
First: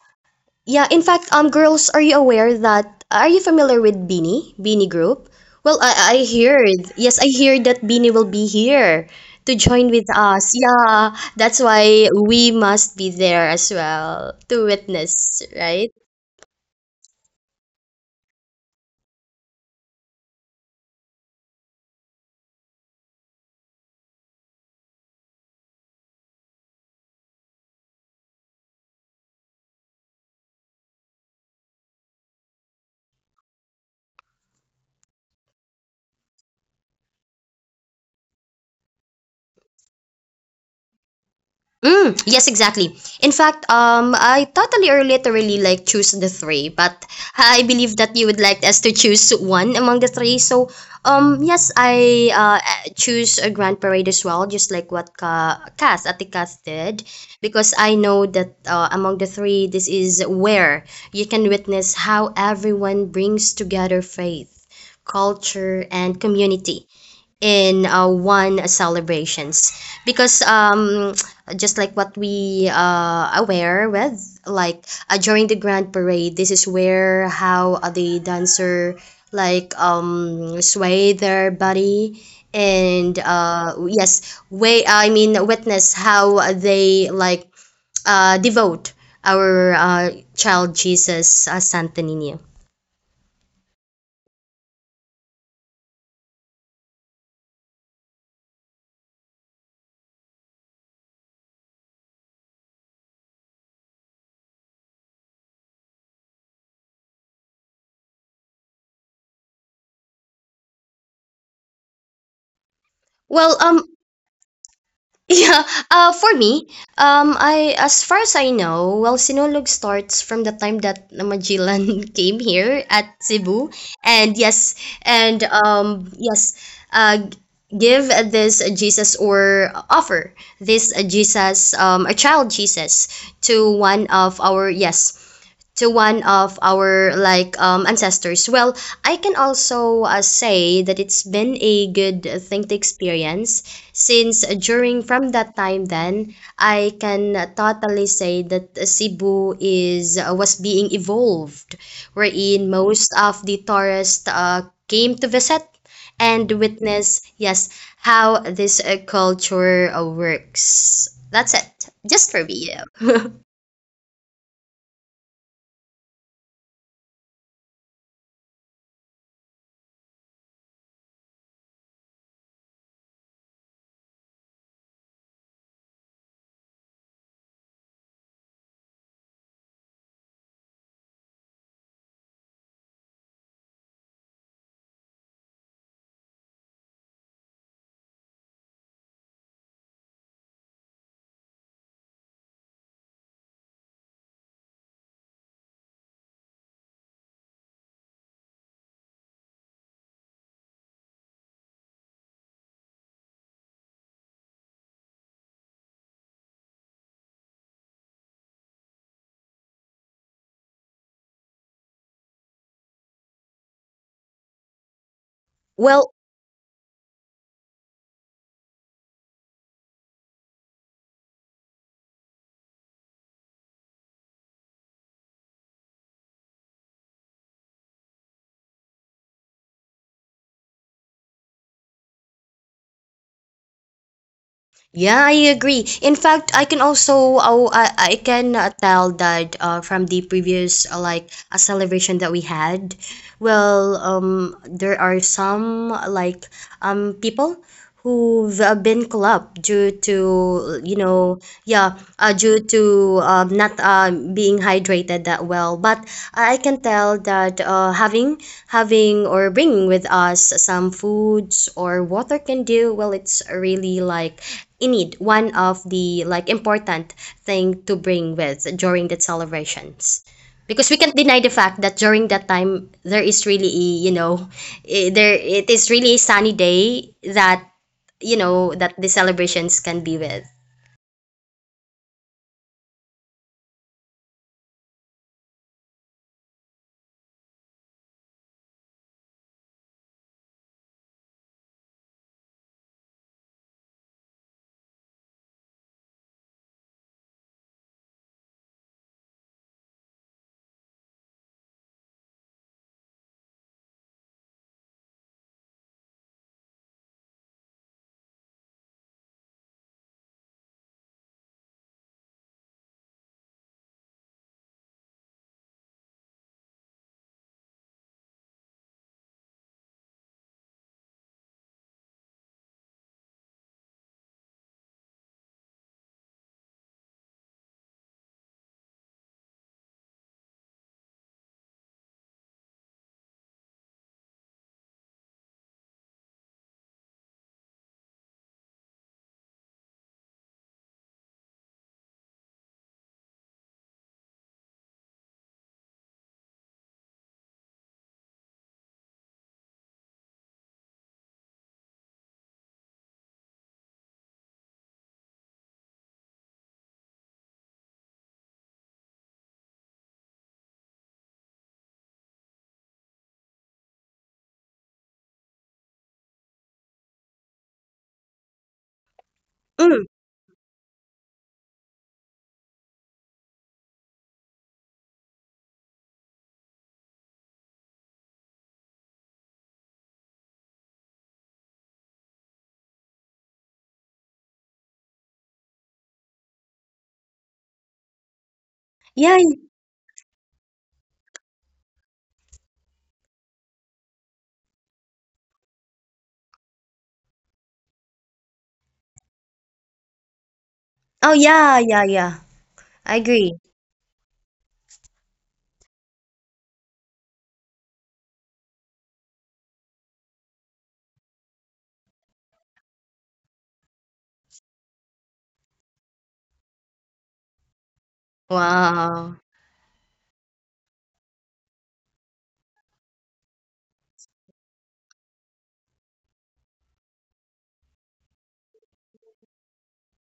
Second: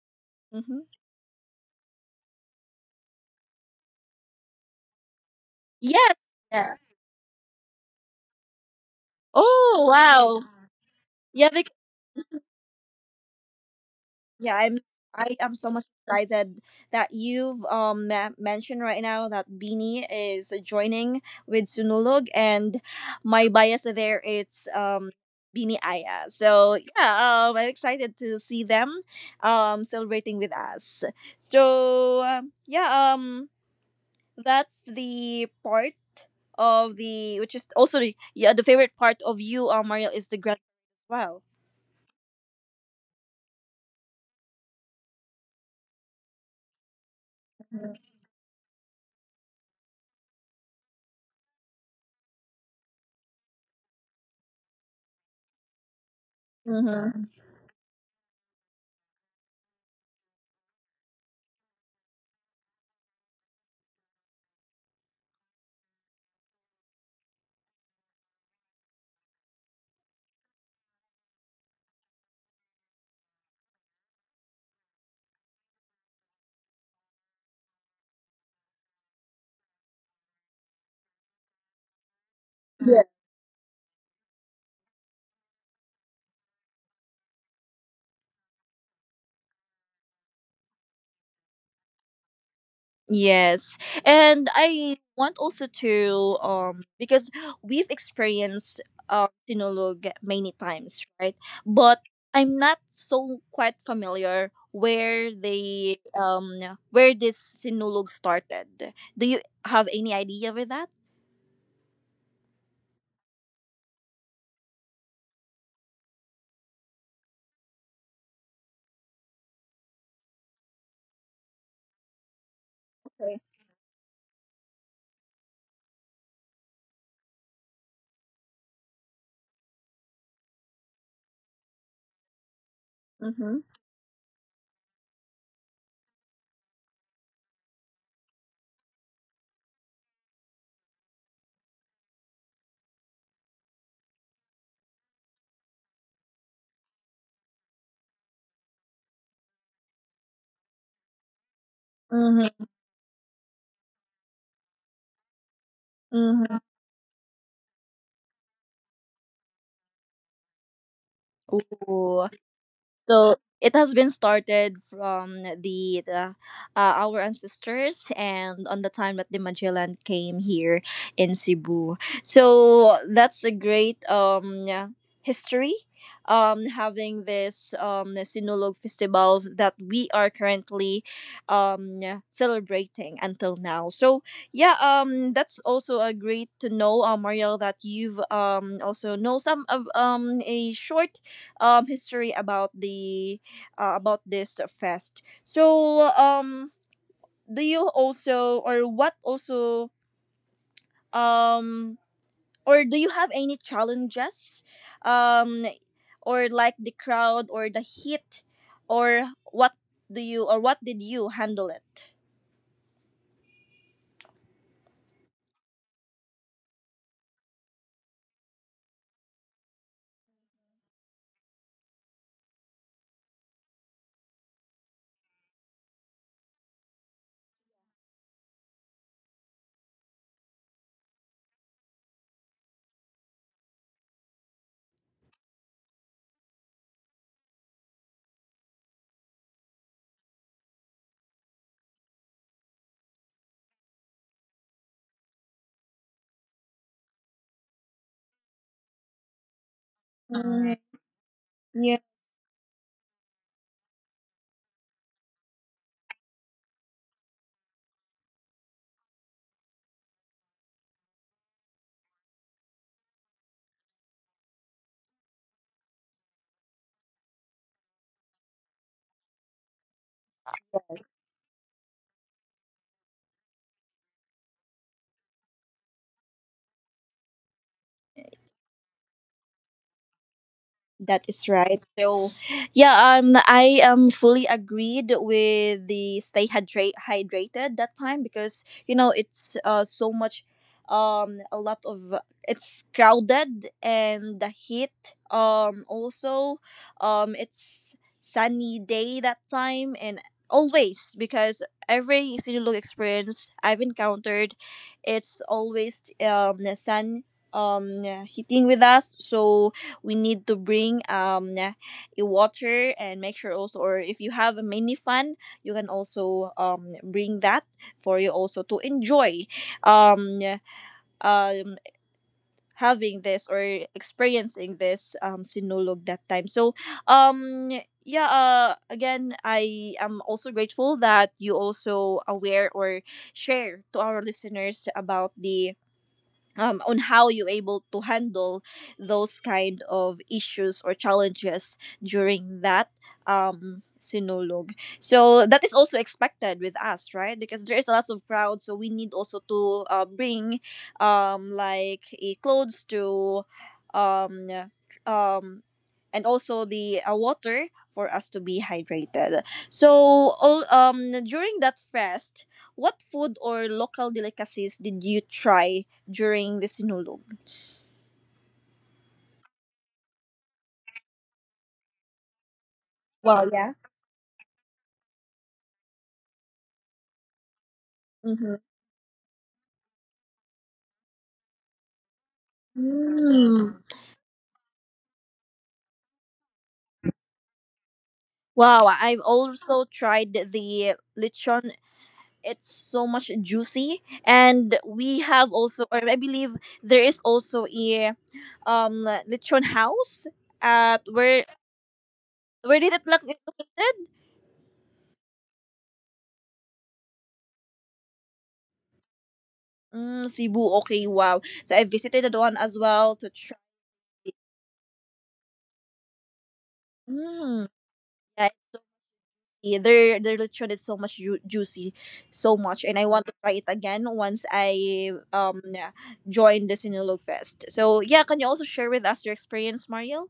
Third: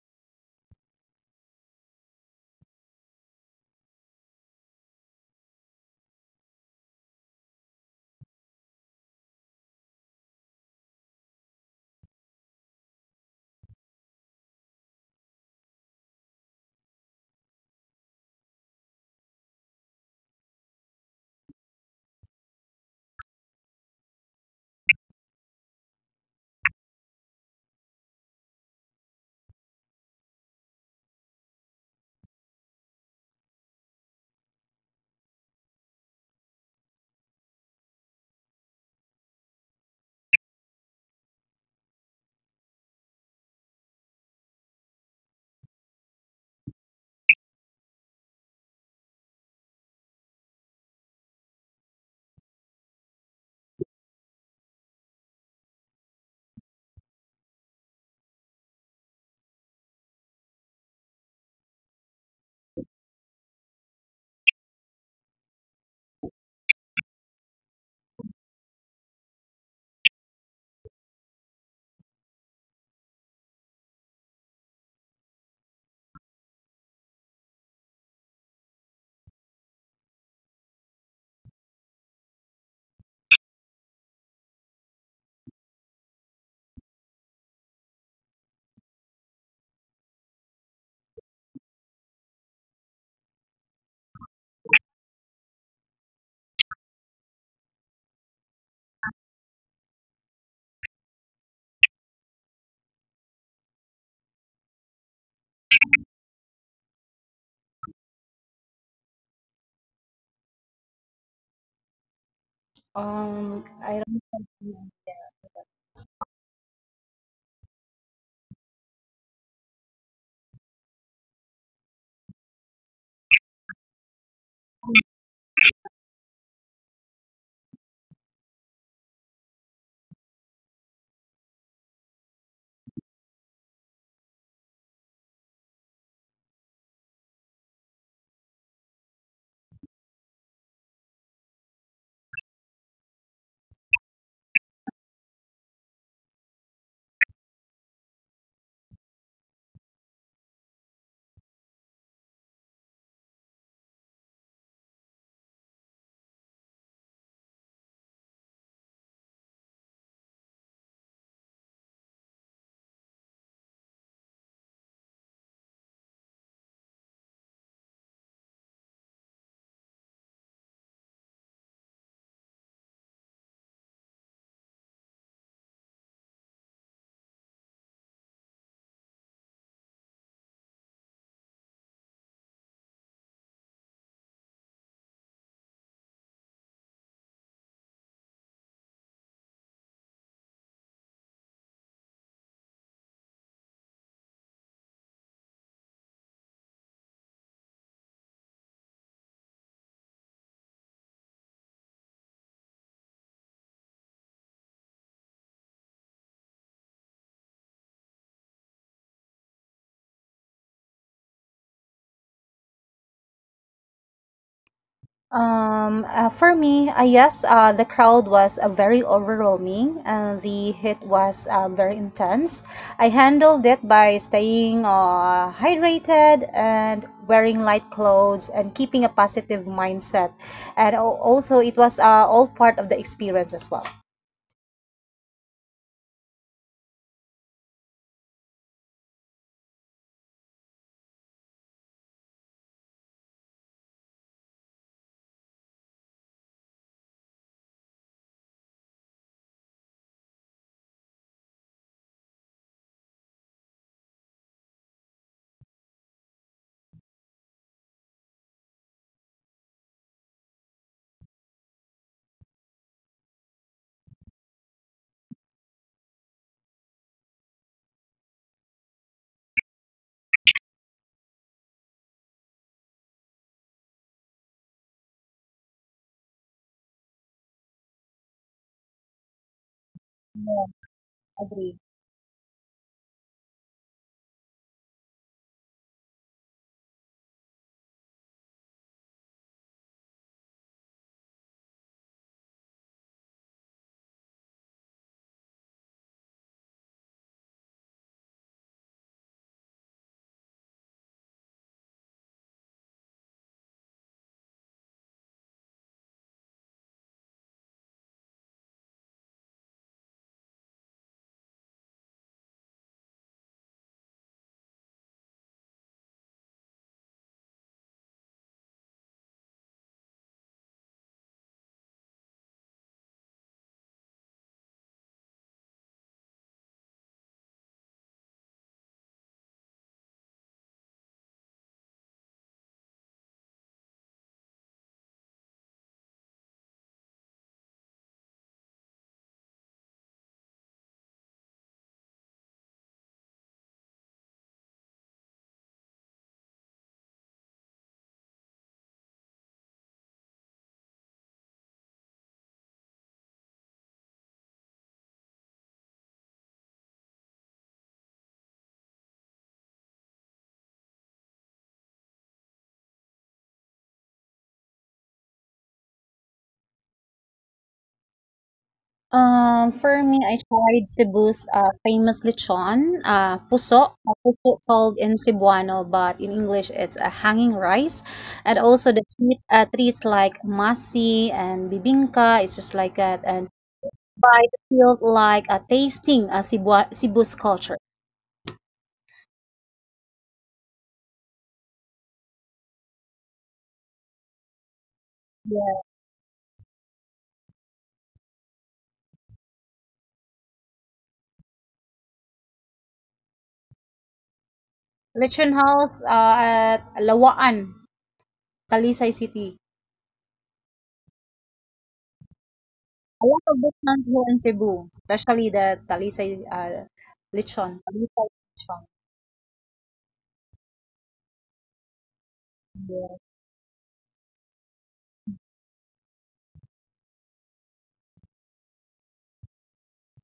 S1: Mhm.
S2: yeah, in fact, girls, are you aware that, are you familiar with Beanie, Beanie Group? Well,
S1: Yes,
S2: I
S1: yeah.
S2: heard, yes, I hear that Beanie will be here to
S1: Oh
S2: join with
S1: wow,
S2: us. Yeah,
S1: yeah,
S2: that's
S1: because
S2: why we must be there as well
S1: yeah,
S2: to
S1: I'm I
S2: witness,
S1: am so much
S2: right?
S1: excited that you've um mentioned right now that Beanie is joining with Sunulog and my bias there it's Beanie Aya. So yeah, I'm excited to see them celebrating with us. So yeah, that's the part of the which is also the yeah the favorite part of you, Mariel, is the grad. Wow.
S2: Mm, yes, exactly. In fact, I totally or literally like choose the three, but I believe that you would like us to choose one among the three. So, yes, I choose a grand parade as well, just like what Ka Cass Atikas did,
S1: Mm-hmm.
S2: because I know that among the three, this is where you can witness how everyone brings together faith, culture, and community in one celebrations because just like what we aware with like during the grand parade this is where how the dancer like sway their body and yes way I mean witness how they like devote our child Jesus Santa Nina.
S1: Yes. And I want also to because we've experienced Sinulog many times, right? But I'm not so quite familiar where they where this Sinulog started. Do you have any idea with that?
S2: Well,
S3: I don't know.
S2: yeah, for me, I as far as I know, well, Sinulog starts from the time that Magellan came here at
S1: Okay.
S2: Cebu, and yes, and yes, uh, g- give this Jesus or offer this Jesus, a child Jesus
S1: Mm-hmm.
S2: to one of our yes, to one of our like ancestors. Well, I can also say that it's been a good thing to experience since during from that time then I can totally say that Cebu is was being evolved
S1: Mm-hmm.
S2: wherein most of the tourists came to visit and
S1: Mm-hmm.
S2: witness yes how this culture works. That's it. Just for me.
S1: So it has been started from the our ancestors and on the time that the Magellan came here in Cebu. So that's a great history having this Sinulog festivals that we are currently um celebrating until now. So yeah, that's also a great to know Mariel, that you've also know some of a short history about the about this fest. So do you also or what also um or do you have any challenges um or like the crowd or the heat or what do you or what did you handle it?
S2: Well,
S3: For me, yes, the crowd was very overwhelming and the heat was very intense. I handled it by staying hydrated and wearing light clothes and keeping a positive mindset. And also, it was all part of the experience as well.
S2: yeah, I agree. In fact, I can also oh, I can tell that from the previous like a celebration that we had, well, there are some like people who've been clubbed due
S1: Mm.
S2: to yeah due to not being hydrated that well but I can tell that having or bringing with us some foods or water can do well, it's really like in need one of the like important thing to bring with during the celebrations because we can't deny the fact that during that time there is really a, you know there it is really a sunny day that you know that the celebrations can be with.
S3: Yeah,
S1: That is
S3: agree.
S1: right. So, yeah, I am fully agreed with the stay hydrate hydrated that time because you know it's so much, a lot of it's crowded and the heat. Also, it's sunny day that time and always because every Sinulog experience I've encountered, it's always the sun hitting with us, so we need to bring a water and make sure also, or if you have a mini fan, you can also bring that for you also to enjoy um um having this or experiencing this sinulog that time. So um yeah, again, I am also grateful that you also aware or share to our listeners about the on how you're able to handle those kind of issues or challenges during that sinulog. So that is also expected with us, right? Because there is lots of crowd, so we need also to bring like a clothes to um um and also the water for us to be hydrated. So all during that fest, what food or local delicacies did you try during the sinulog.
S3: For
S2: Mm.
S3: me, I tried Cebu's famous lechon,
S1: Wow, yeah.
S3: puso, called in Cebuano, but in English it's a hanging rice.
S1: Mm-hmm.
S3: And also the sweet treats like masi and bibingka, it's just like that. And
S1: Mm.
S3: by the field like a tasting Cebu's culture.
S1: Wow, I've
S2: Yeah,
S1: also tried the lechon. It's so much juicy, and we have also,
S3: Yeah.
S1: or I believe there is also a lechon house at
S2: oh, yeah, yeah, yeah.
S1: where did it
S2: I
S1: look it
S2: agree.
S1: located?
S3: Lechon House at Lawaan, Talisay City.
S1: Mm, Cebu. Okay, wow. So I visited that one as well to
S3: A lot
S1: try.
S3: of restaurants here in Cebu, especially the Talisay
S1: Mm,
S3: lechon. Talisay
S1: yeah.
S3: lechon.
S2: Wow.
S1: Yeah, their lechon is so much juicy, so much, and I
S3: Yeah.
S1: want to try it again once I join the Sinulog Fest. So yeah, can you also share with us your experience, Mario?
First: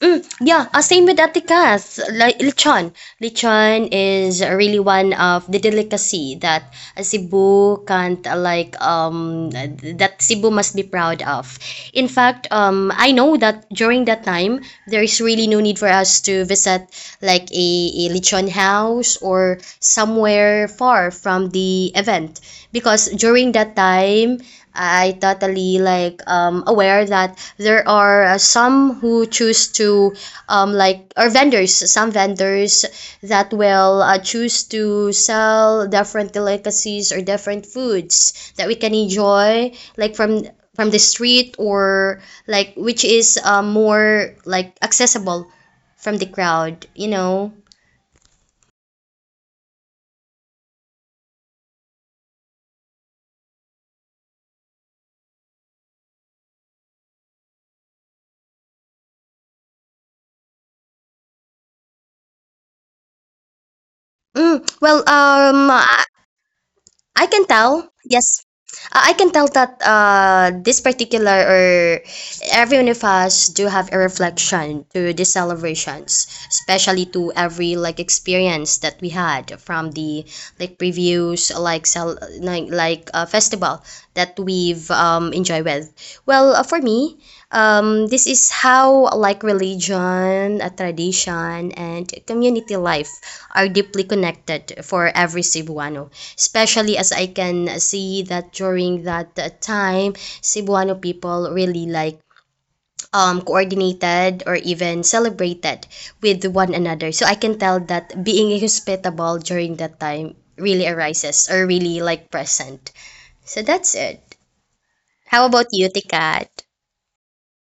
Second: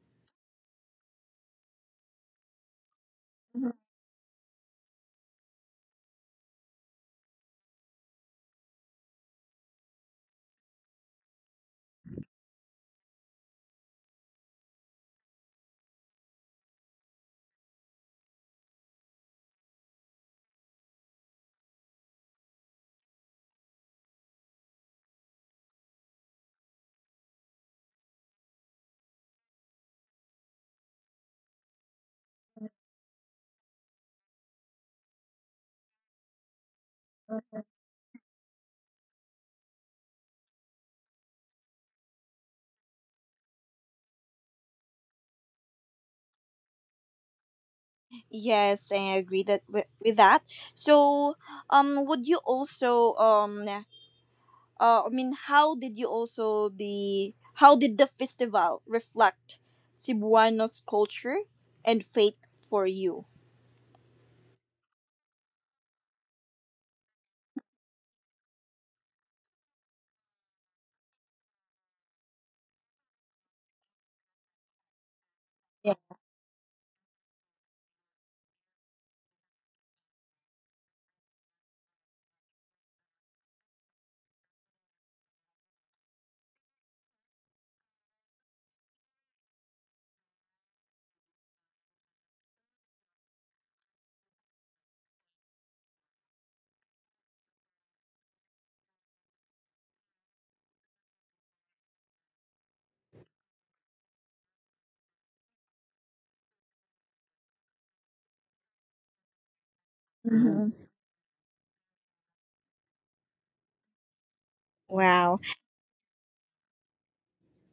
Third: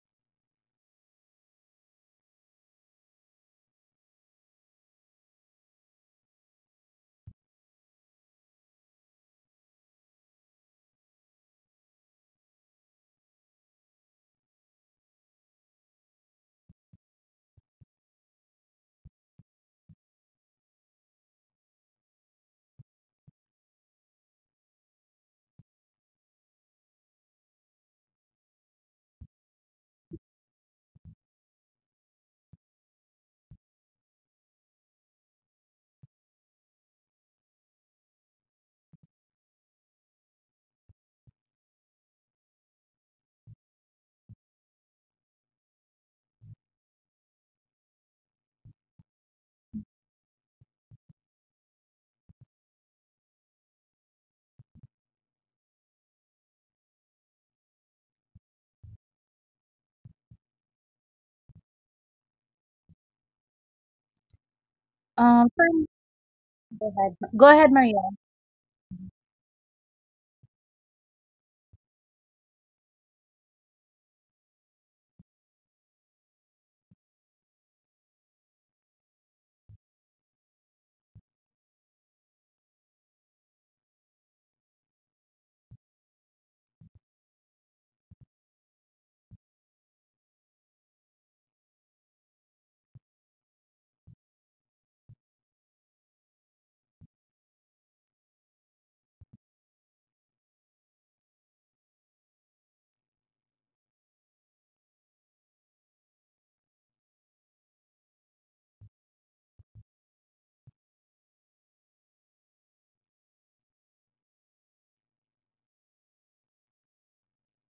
S2: Mm, yeah, same with Atikas. Like lechon. Lechon is really one of the delicacy that Cebu can't like that Cebu must be proud of. In fact, I know that during that time there is really no need for us to visit like a lechon house or somewhere far from the event because during that time I totally like aware that there are some who choose to like or vendors some vendors that will choose to sell different delicacies or different foods that we can enjoy like from the street or like which is more like accessible from the crowd you know.
S1: Yes, I agree that with that. So, would you also I mean, how did the festival reflect Cebuanos culture and faith for you?
S2: Mm, well,
S3: For me, go ahead.
S2: I can
S3: Go ahead,
S2: tell.
S3: Maria.
S2: Yes. I can tell that this particular or every one of us do have a reflection to the
S1: Yeah.
S2: celebrations, especially to every like experience that we had from the like previews, like festival that we've enjoyed with. Well, for me, this is how like religion, a tradition, and community life are deeply connected for every Cebuano, especially as I can see that during that time, Cebuano people really like coordinated or even celebrated with one another. So I can tell that being hospitable during that time
S1: Mhm.
S2: really arises or really like present. So that's it.
S1: Wow.
S2: How about you, Tikat?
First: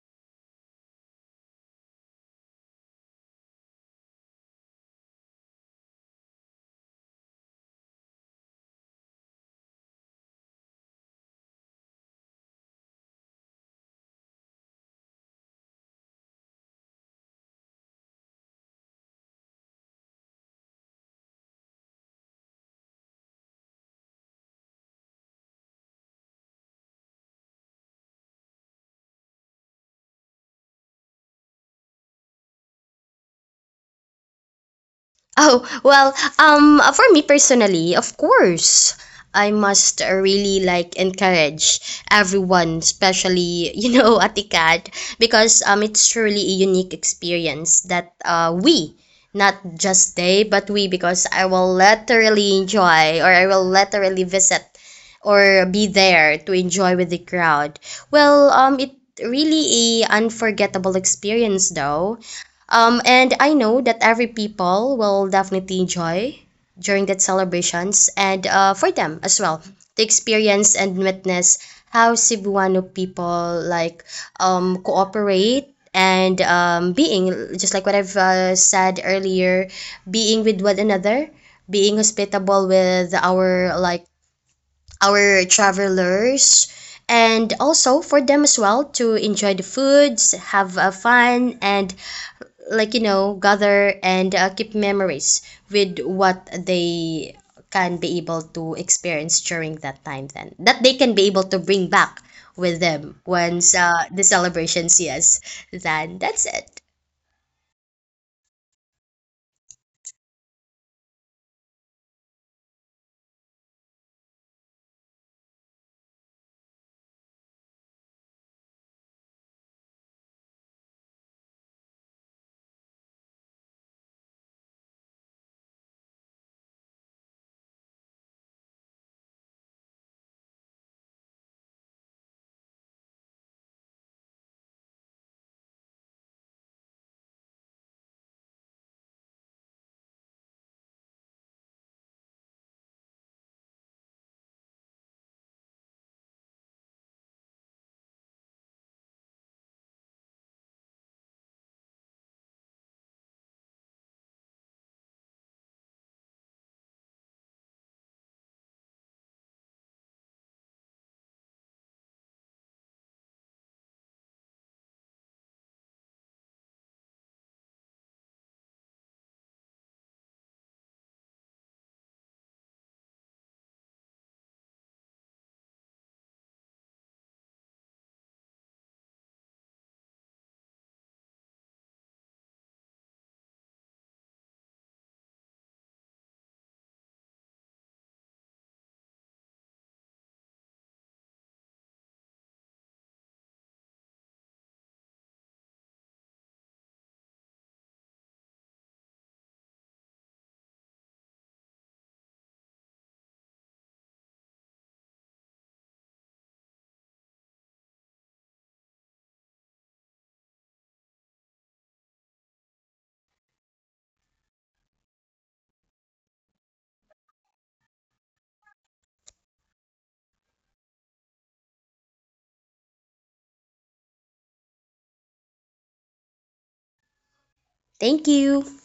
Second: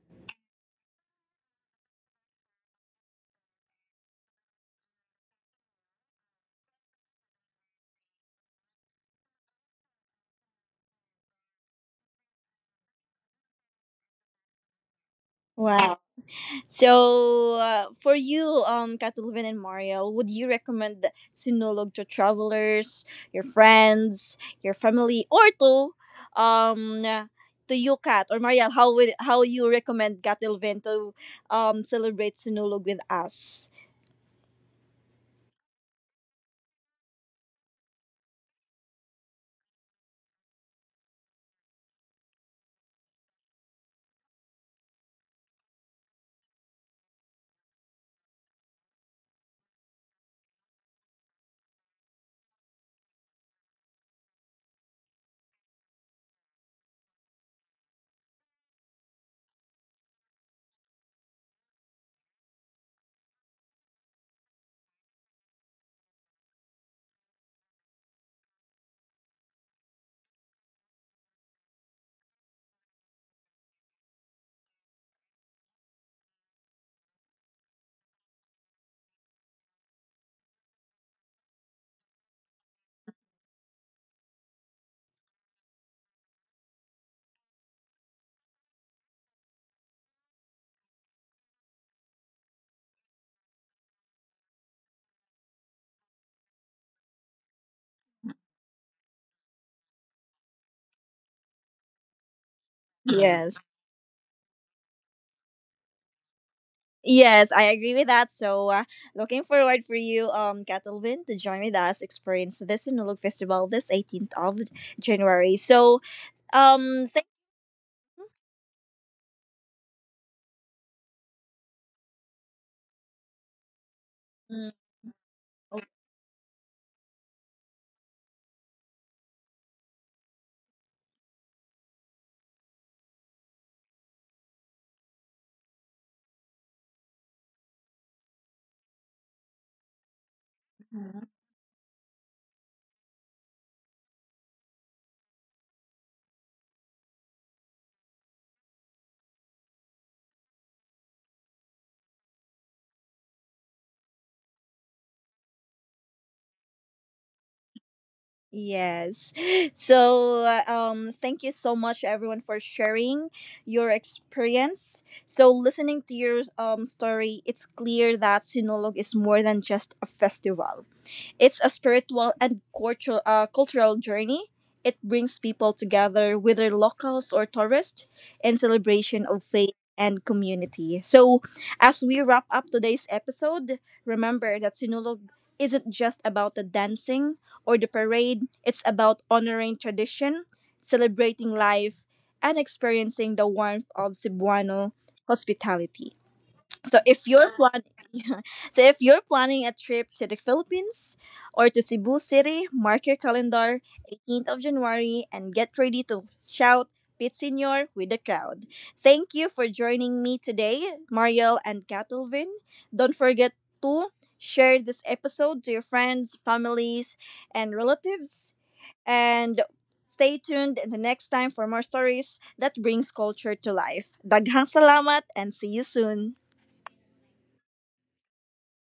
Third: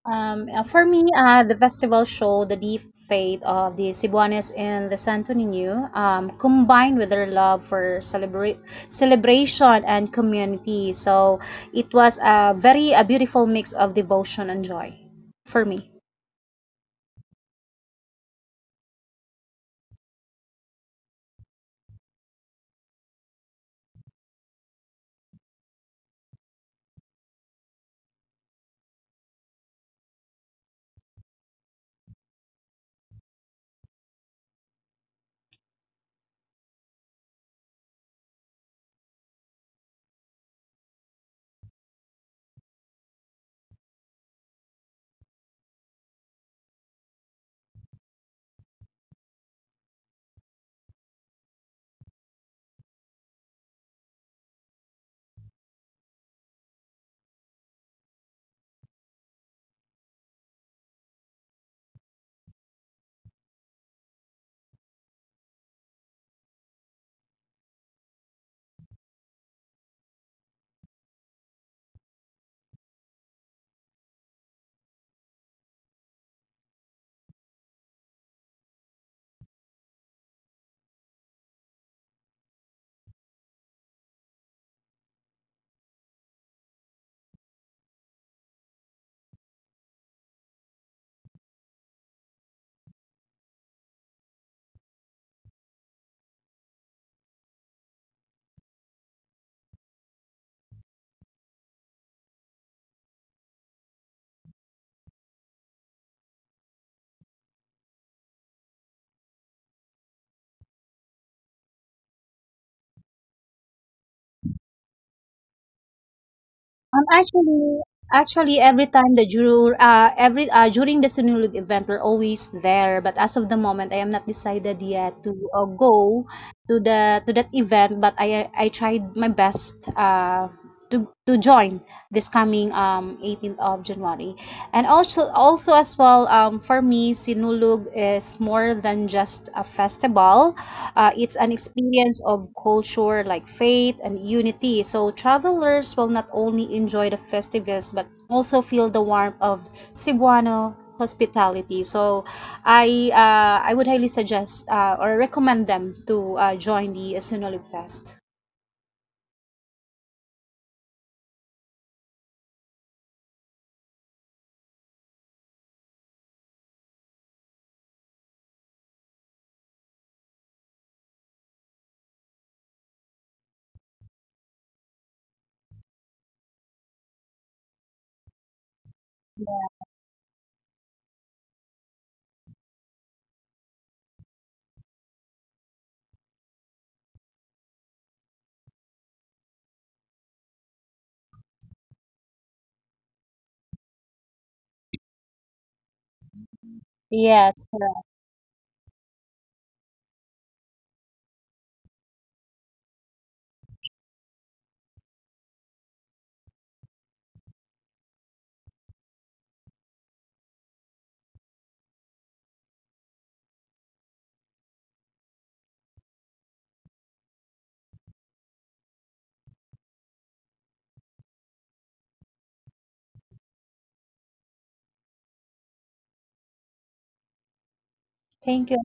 S3: For me, the festival showed the deep faith of the Cebuanes in the Santo Niño, combined with their love for celebration and community. So it was a very a beautiful mix of devotion and joy for me.
S1: Wow. So, for you, Katulvin and Mariel, would you recommend Sinulog to travelers, your friends, your family, or to you, Kat or Mariel? How you recommend Katulvin to, celebrate Sinulog with us?
S2: Oh, well, for me personally, of course, I must really like encourage everyone, especially, you know, Atikat, because it's truly a unique experience that we, not just they, but we, because I will literally enjoy or I will literally visit or be there to enjoy with the crowd. Well, it really a unforgettable experience though and I know that every people will definitely enjoy during that celebrations and for them as well to experience and witness how Cebuano people like cooperate and being just like what I've said earlier, being with one another, being hospitable with our like our travelers and also for them as well to enjoy the foods, have fun and like you know gather and keep memories with what they can be able to experience during that time then that they can be able to bring back with them
S1: Yes,
S2: once the celebrations yes then that's it
S1: yes, I agree with that. So, looking forward for you, Katulvin, to join with us experience the Sinulog Festival this 18th of January. So,
S3: Um,
S1: um,
S3: actually, actually, every time the jur every during the Sunulog event, we're always there. But as of the moment, I am not
S1: thank.
S3: decided yet to go to that event. But I tried my best to join this coming 18th of January. And also as well for me, Sinulog is more than just a festival. It's an experience of culture, like faith and unity. So travelers will not only enjoy the festivals but also feel the warmth of Cebuano hospitality. So I would highly suggest or recommend them to join the Sinulog Fest.
S1: Yes. So, thank you so much, everyone, for sharing your experience. So, listening to your story, it's clear that Sinulog is more than just a festival. It's a spiritual and cultural, cultural journey. It brings people together, whether locals or tourists, in celebration of faith and community. So, as we wrap up today's episode, remember that Sinulog isn't just about the dancing or the parade, it's about honoring tradition, celebrating life, and experiencing the warmth of Cebuano hospitality. So if you're
S3: Yes,
S1: planning,
S3: correct.
S1: yeah. So if you're planning a trip to the Philippines or to Cebu City, mark your calendar 18th of January and get ready to shout Pit Senior with the crowd. Thank you for joining me today, Mariel and Catalvin. Don't forget to share this episode to your friends, families, and relatives. And stay tuned the next time for more stories that brings culture to life. Daghang salamat and see you soon.
S2: thank you
S3: Thank you.